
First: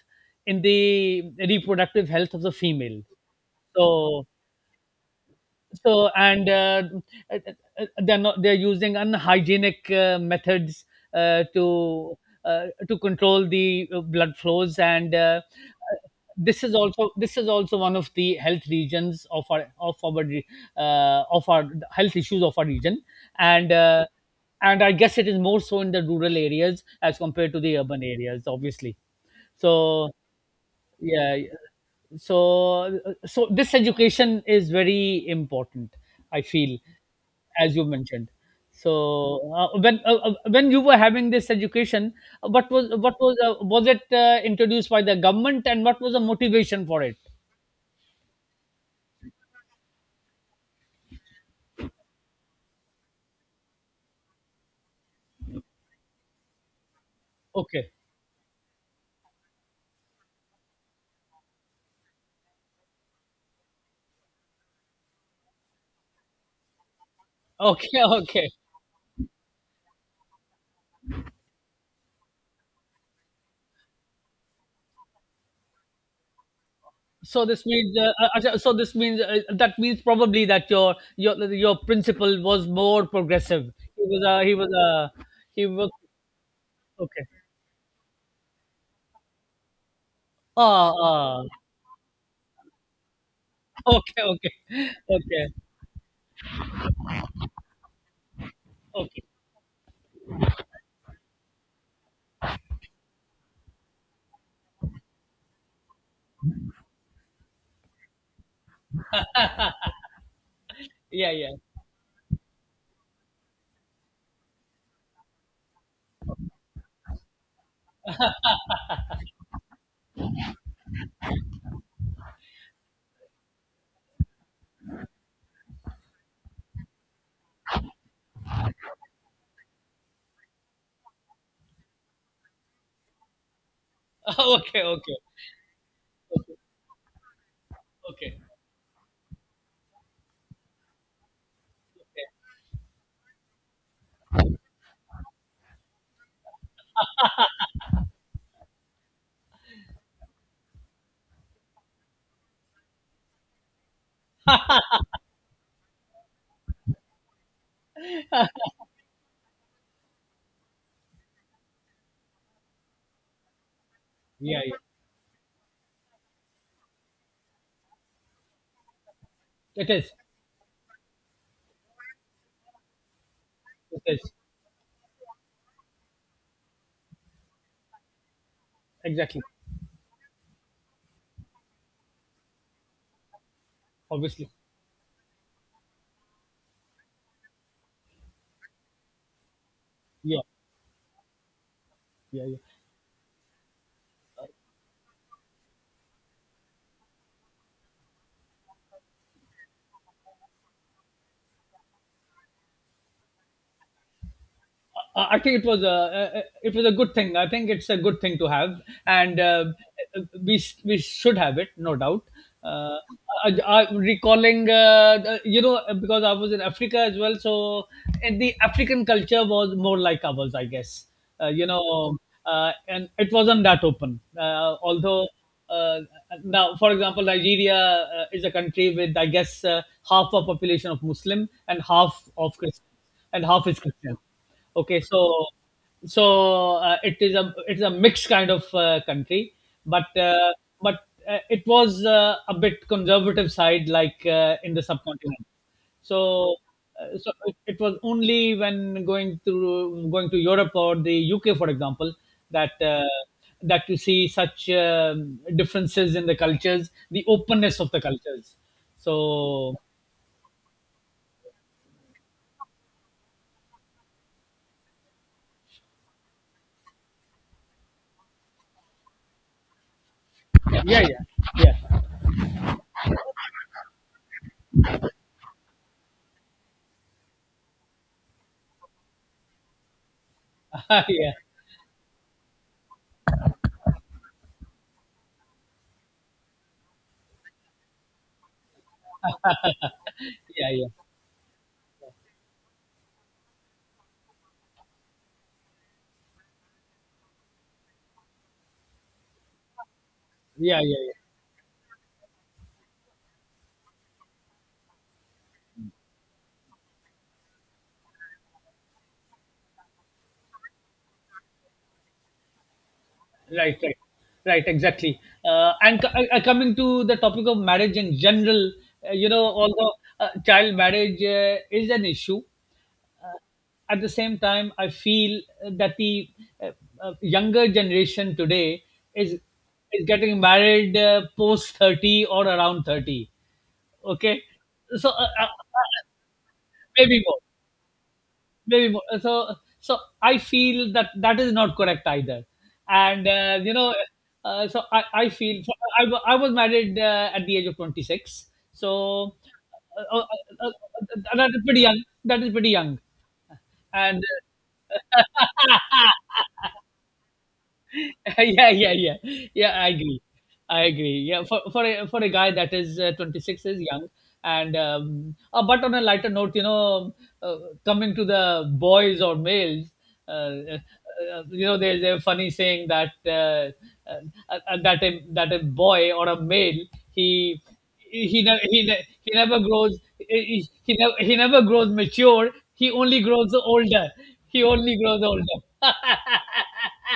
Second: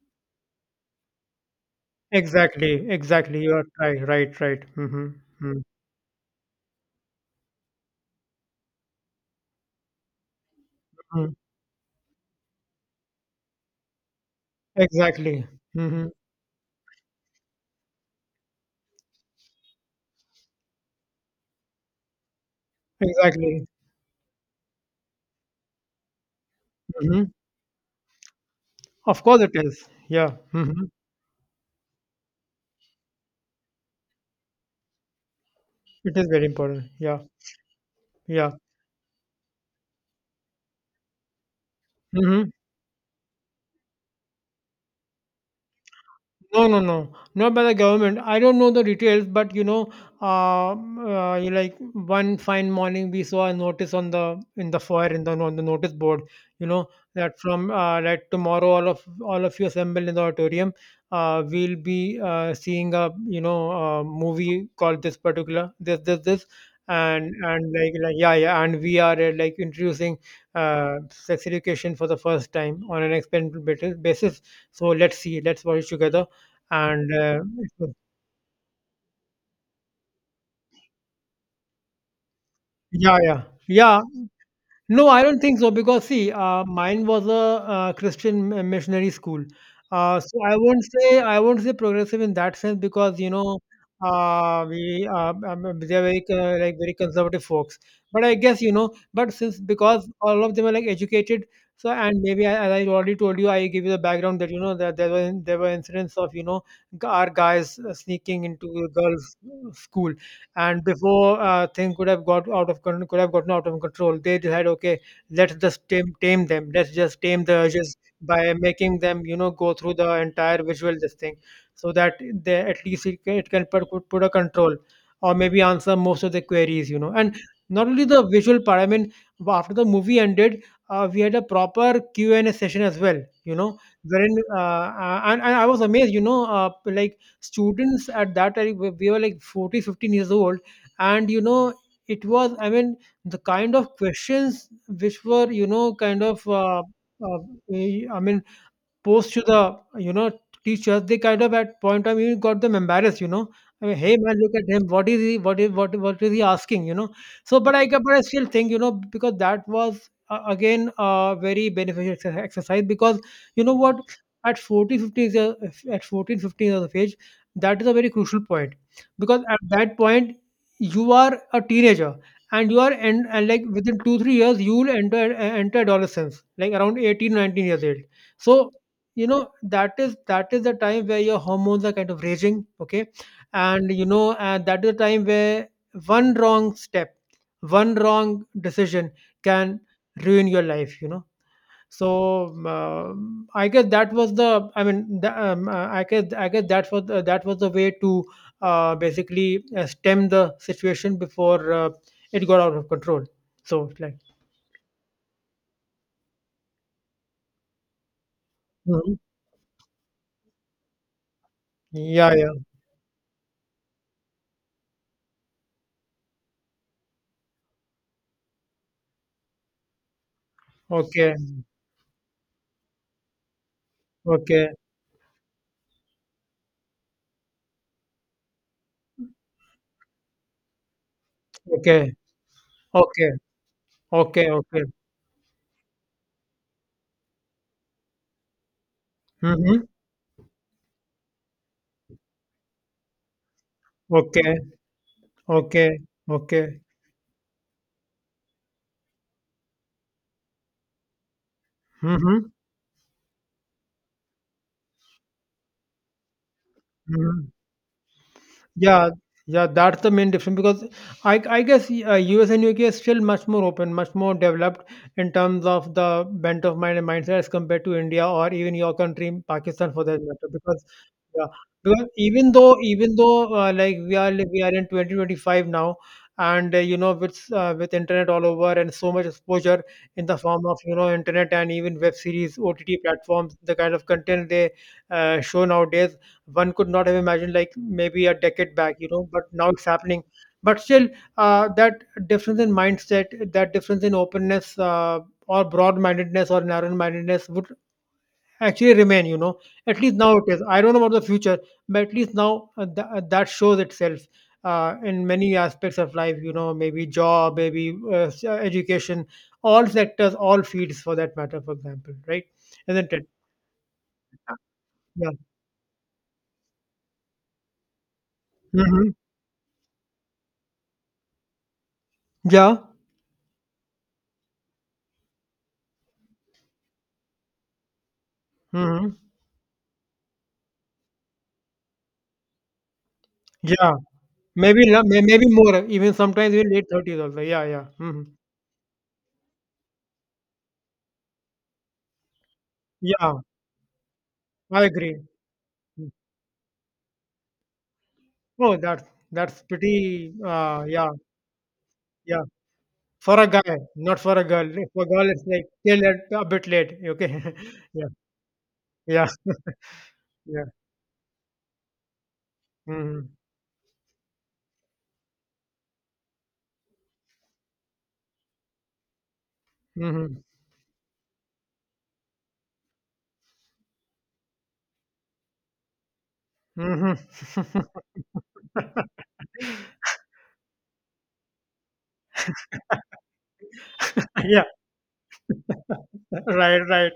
[SPEAKER 2] in the reproductive health of the
[SPEAKER 1] Exactly,
[SPEAKER 2] female.
[SPEAKER 1] exactly. You are right,
[SPEAKER 2] So
[SPEAKER 1] right, right. Mm-hmm.
[SPEAKER 2] so and They're not, they're using unhygienic methods
[SPEAKER 1] Mm-hmm.
[SPEAKER 2] uh, to to control the blood flows, and
[SPEAKER 1] Exactly.
[SPEAKER 2] uh,
[SPEAKER 1] Mm-hmm.
[SPEAKER 2] this is also one of the health regions of our re- of our health issues of our region.
[SPEAKER 1] Exactly.
[SPEAKER 2] and uh, and I guess it is more so in the rural areas as
[SPEAKER 1] Mm-hmm.
[SPEAKER 2] compared to the urban areas, obviously.
[SPEAKER 1] Of course it is.
[SPEAKER 2] So
[SPEAKER 1] Yeah. Mm-hmm.
[SPEAKER 2] yeah, so so this education is very important,
[SPEAKER 1] It is
[SPEAKER 2] I
[SPEAKER 1] very
[SPEAKER 2] feel,
[SPEAKER 1] important. Yeah.
[SPEAKER 2] as you mentioned.
[SPEAKER 1] Yeah.
[SPEAKER 2] So when you were having this education,
[SPEAKER 1] Mm-hmm.
[SPEAKER 2] what was was it introduced by the government, and what was the
[SPEAKER 1] No, no,
[SPEAKER 2] motivation for
[SPEAKER 1] no,
[SPEAKER 2] it?
[SPEAKER 1] not by the government. I don't know the details, but, you know, you, like, one fine morning we saw a notice on the, in the foyer, in the, on the notice board. You know that, from
[SPEAKER 2] Okay,
[SPEAKER 1] that tomorrow all of you assembled in the auditorium. We'll be seeing a, you know, a movie called this particular, this, and like
[SPEAKER 2] okay,
[SPEAKER 1] like yeah,
[SPEAKER 2] okay.
[SPEAKER 1] yeah, and we are like, introducing sex education for the first time on an experimental basis. So let's see, let's watch it together, and
[SPEAKER 2] So this means, Asha, so this means, that means probably that your principal was more
[SPEAKER 1] yeah, yeah,
[SPEAKER 2] progressive.
[SPEAKER 1] yeah.
[SPEAKER 2] he was a he was
[SPEAKER 1] No,
[SPEAKER 2] a
[SPEAKER 1] I don't think
[SPEAKER 2] he
[SPEAKER 1] so,
[SPEAKER 2] was
[SPEAKER 1] because, see, mine was
[SPEAKER 2] Okay,
[SPEAKER 1] a, Christian missionary school, so I won't
[SPEAKER 2] ah,
[SPEAKER 1] say,
[SPEAKER 2] ah,
[SPEAKER 1] progressive in that sense, because, you know,
[SPEAKER 2] okay, okay,
[SPEAKER 1] we
[SPEAKER 2] okay.
[SPEAKER 1] they're very like, very conservative folks. But I guess, you know,
[SPEAKER 2] Okay.
[SPEAKER 1] but since, because, all of them are, like, educated, so, and maybe, as I already told you, I give you the background that, you know, that there were incidents of, you know, our guys sneaking into a girls school, and
[SPEAKER 2] Yeah,
[SPEAKER 1] before
[SPEAKER 2] yeah.
[SPEAKER 1] thing could have, got out of con- could have gotten out of control, they decided, okay, let's just tame them, let's just tame the urges, by making them, you know, go through the entire visual, this thing, so that they, at least, it can put, put a control, or maybe answer most of the queries, you know. And not only the visual part, I mean, after the movie ended, we had a proper Q&A session as well, you know, wherein,
[SPEAKER 2] Okay, okay.
[SPEAKER 1] and I was amazed, you know,
[SPEAKER 2] Okay.
[SPEAKER 1] like, students at
[SPEAKER 2] Okay.
[SPEAKER 1] that time, we were like 40, 15 years old, and you know, it
[SPEAKER 2] Okay.
[SPEAKER 1] was, I mean, the kind of questions, which were, you know, kind of, uh, I mean, post to the, you know, teachers, they kind of, at point time, even got them embarrassed. You know, I mean, hey man, look at him. What is he? What is he asking? You know. So, but I still think, you know, because that was, again, a very beneficial exercise because, you know what, at
[SPEAKER 2] Yeah, yeah.
[SPEAKER 1] 14 15 years- at 14-15 years of age, that is a very crucial point, because at
[SPEAKER 2] It
[SPEAKER 1] that
[SPEAKER 2] is.
[SPEAKER 1] point you are a teenager, and you are, and, like, within
[SPEAKER 2] It
[SPEAKER 1] two
[SPEAKER 2] is.
[SPEAKER 1] three years you will enter adolescence, like around 18-19 years old. So you know,
[SPEAKER 2] Exactly.
[SPEAKER 1] that is the time where your hormones are kind of raging, okay. And you know,
[SPEAKER 2] Obviously.
[SPEAKER 1] and that is the time where one wrong step, one wrong decision can
[SPEAKER 2] Yeah.
[SPEAKER 1] ruin your life, you know. So,
[SPEAKER 2] Yeah, yeah.
[SPEAKER 1] I guess that was the, I mean, the, I guess that was the way to, basically, stem the situation before it got out of control. So it's like,
[SPEAKER 2] I think it was a good thing. I think it's a good thing to have,
[SPEAKER 1] Mhm.
[SPEAKER 2] and we should have it, no doubt.
[SPEAKER 1] Yeah, yeah.
[SPEAKER 2] Uh, I, recalling, you know, because I was in Africa as well, so, and the African culture was more like ours, I guess.
[SPEAKER 1] Okay,
[SPEAKER 2] You know, and it wasn't that open.
[SPEAKER 1] okay,
[SPEAKER 2] Although, uh, now, for example, Nigeria is a country with, I guess, half a population of Muslim and
[SPEAKER 1] okay,
[SPEAKER 2] half of Christian,
[SPEAKER 1] okay,
[SPEAKER 2] and half is Christian.
[SPEAKER 1] okay, okay.
[SPEAKER 2] Okay, so it is a, it's a mixed kind of country,
[SPEAKER 1] Mhm.
[SPEAKER 2] but uh, but it was, a bit conservative side, like,
[SPEAKER 1] Okay.
[SPEAKER 2] in the subcontinent.
[SPEAKER 1] Okay.
[SPEAKER 2] So
[SPEAKER 1] Okay.
[SPEAKER 2] so it was only when going to Europe or the UK, for example,
[SPEAKER 1] Mhm.
[SPEAKER 2] that that you see such differences in the cultures, the
[SPEAKER 1] Mhm.
[SPEAKER 2] openness of the cultures.
[SPEAKER 1] Yeah. Yeah.
[SPEAKER 2] So
[SPEAKER 1] That's the main difference because I guess, US and UK is still much more open, much more developed in terms of the bent of mind and mindset as compared to India or even your country, Pakistan, for that matter.
[SPEAKER 2] yeah,
[SPEAKER 1] Because...
[SPEAKER 2] yeah,
[SPEAKER 1] Yeah,
[SPEAKER 2] yeah,
[SPEAKER 1] because even though, like, we are, we are in 2025 now, and you know, with internet all over and so much exposure in the form of, you
[SPEAKER 2] yeah,
[SPEAKER 1] know,
[SPEAKER 2] yeah,
[SPEAKER 1] internet, and even web series, OTT platforms, the kind of content they show nowadays, one could not have imagined, like, maybe a decade back, you know. But now it's happening.
[SPEAKER 2] yeah,
[SPEAKER 1] But
[SPEAKER 2] yeah,
[SPEAKER 1] still, that difference in mindset, that difference in openness, or broad-mindedness or narrow-mindedness, would actually remain, you know. At least now it is, I
[SPEAKER 2] yeah,
[SPEAKER 1] don't know about
[SPEAKER 2] yeah.
[SPEAKER 1] the future, but at least now, that shows itself in many aspects of life, you know, maybe job, maybe, education, all sectors, all fields, for that matter, for example, right? Isn't it?
[SPEAKER 2] Right, right, right, exactly.
[SPEAKER 1] Yeah.
[SPEAKER 2] Coming to the topic of marriage in general,
[SPEAKER 1] Hmm.
[SPEAKER 2] you know, although child marriage is an issue,
[SPEAKER 1] Yeah.
[SPEAKER 2] at the same time, I feel that the uh, younger generation today
[SPEAKER 1] Hmm.
[SPEAKER 2] is is getting married post 30, or around 30.
[SPEAKER 1] Yeah.
[SPEAKER 2] Okay,
[SPEAKER 1] Maybe,
[SPEAKER 2] so
[SPEAKER 1] maybe more, even sometimes in late 30s
[SPEAKER 2] maybe more.
[SPEAKER 1] also. Yeah, yeah. Hmm.
[SPEAKER 2] maybe more- so so I feel that that is not correct either, and
[SPEAKER 1] Yeah,
[SPEAKER 2] you know, uh, so
[SPEAKER 1] I
[SPEAKER 2] i
[SPEAKER 1] agree.
[SPEAKER 2] i feel so.
[SPEAKER 1] Mm.
[SPEAKER 2] I was married at the age of 26.
[SPEAKER 1] Oh, that's
[SPEAKER 2] so
[SPEAKER 1] that's
[SPEAKER 2] uh, uh,
[SPEAKER 1] pretty
[SPEAKER 2] uh, uh,
[SPEAKER 1] yeah,
[SPEAKER 2] that is pretty young, that
[SPEAKER 1] yeah.
[SPEAKER 2] is pretty young,
[SPEAKER 1] For a guy, not
[SPEAKER 2] and
[SPEAKER 1] for a girl. For girl, it's like till a bit late. Okay. Yeah,
[SPEAKER 2] yeah, yeah, yeah,
[SPEAKER 1] yeah.
[SPEAKER 2] yeah. I agree.
[SPEAKER 1] Yeah.
[SPEAKER 2] I agree. Yeah, for, for a guy that is,
[SPEAKER 1] Mhm,
[SPEAKER 2] 26 is young, and but on a lighter note, you know, uh, coming to the boys or males,
[SPEAKER 1] mhm,
[SPEAKER 2] uh, uh, you know, there's a funny saying that uh, uh, that a boy or a male,
[SPEAKER 1] mhm.
[SPEAKER 2] he he ne- he, ne- he never grows mature. He only grows older. He only grows older.
[SPEAKER 1] Right, right.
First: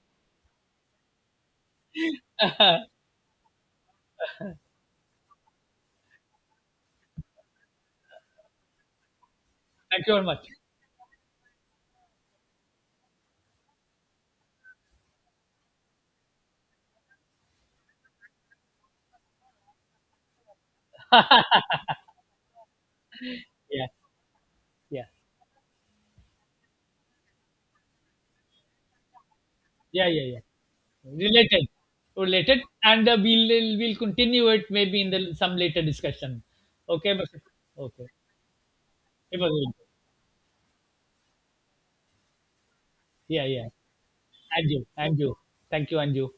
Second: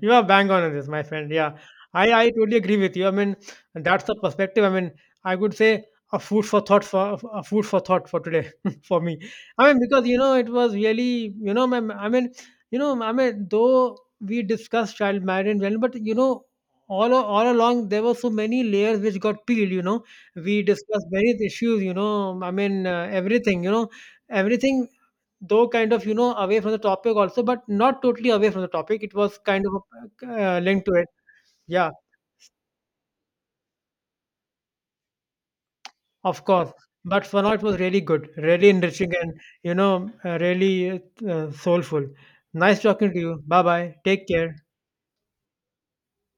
[SPEAKER 1] You are bang on this, my friend. Yeah, I totally agree with you. I mean, that's the perspective. I mean, I would say, a food for thought, for today, for me. I mean, because,
[SPEAKER 2] Thank you
[SPEAKER 1] you
[SPEAKER 2] very
[SPEAKER 1] know,
[SPEAKER 2] much.
[SPEAKER 1] it was really, you know, my, I mean, you know, I mean, though we discussed child marriage well, but, you know, all along, there were so many layers which got peeled. You know, we discussed various issues. You know, I mean, everything. You
[SPEAKER 2] Yeah,
[SPEAKER 1] know, everything,
[SPEAKER 2] yeah,
[SPEAKER 1] though kind of, you know, away from the topic also, but not totally away from the topic, it was kind of
[SPEAKER 2] yeah, yeah, yeah.
[SPEAKER 1] linked to it.
[SPEAKER 2] Related,
[SPEAKER 1] Yeah,
[SPEAKER 2] related, and we'll continue it maybe in the some later discussion.
[SPEAKER 1] of course.
[SPEAKER 2] Okay,
[SPEAKER 1] But
[SPEAKER 2] but
[SPEAKER 1] for now, it was really
[SPEAKER 2] okay,
[SPEAKER 1] good, really enriching, and
[SPEAKER 2] it was really
[SPEAKER 1] you
[SPEAKER 2] good.
[SPEAKER 1] know, really soulful. Nice talking to you.
[SPEAKER 2] Yeah,
[SPEAKER 1] Bye,
[SPEAKER 2] yeah.
[SPEAKER 1] bye. Take care.
[SPEAKER 2] And you, and you. Thank you, and you.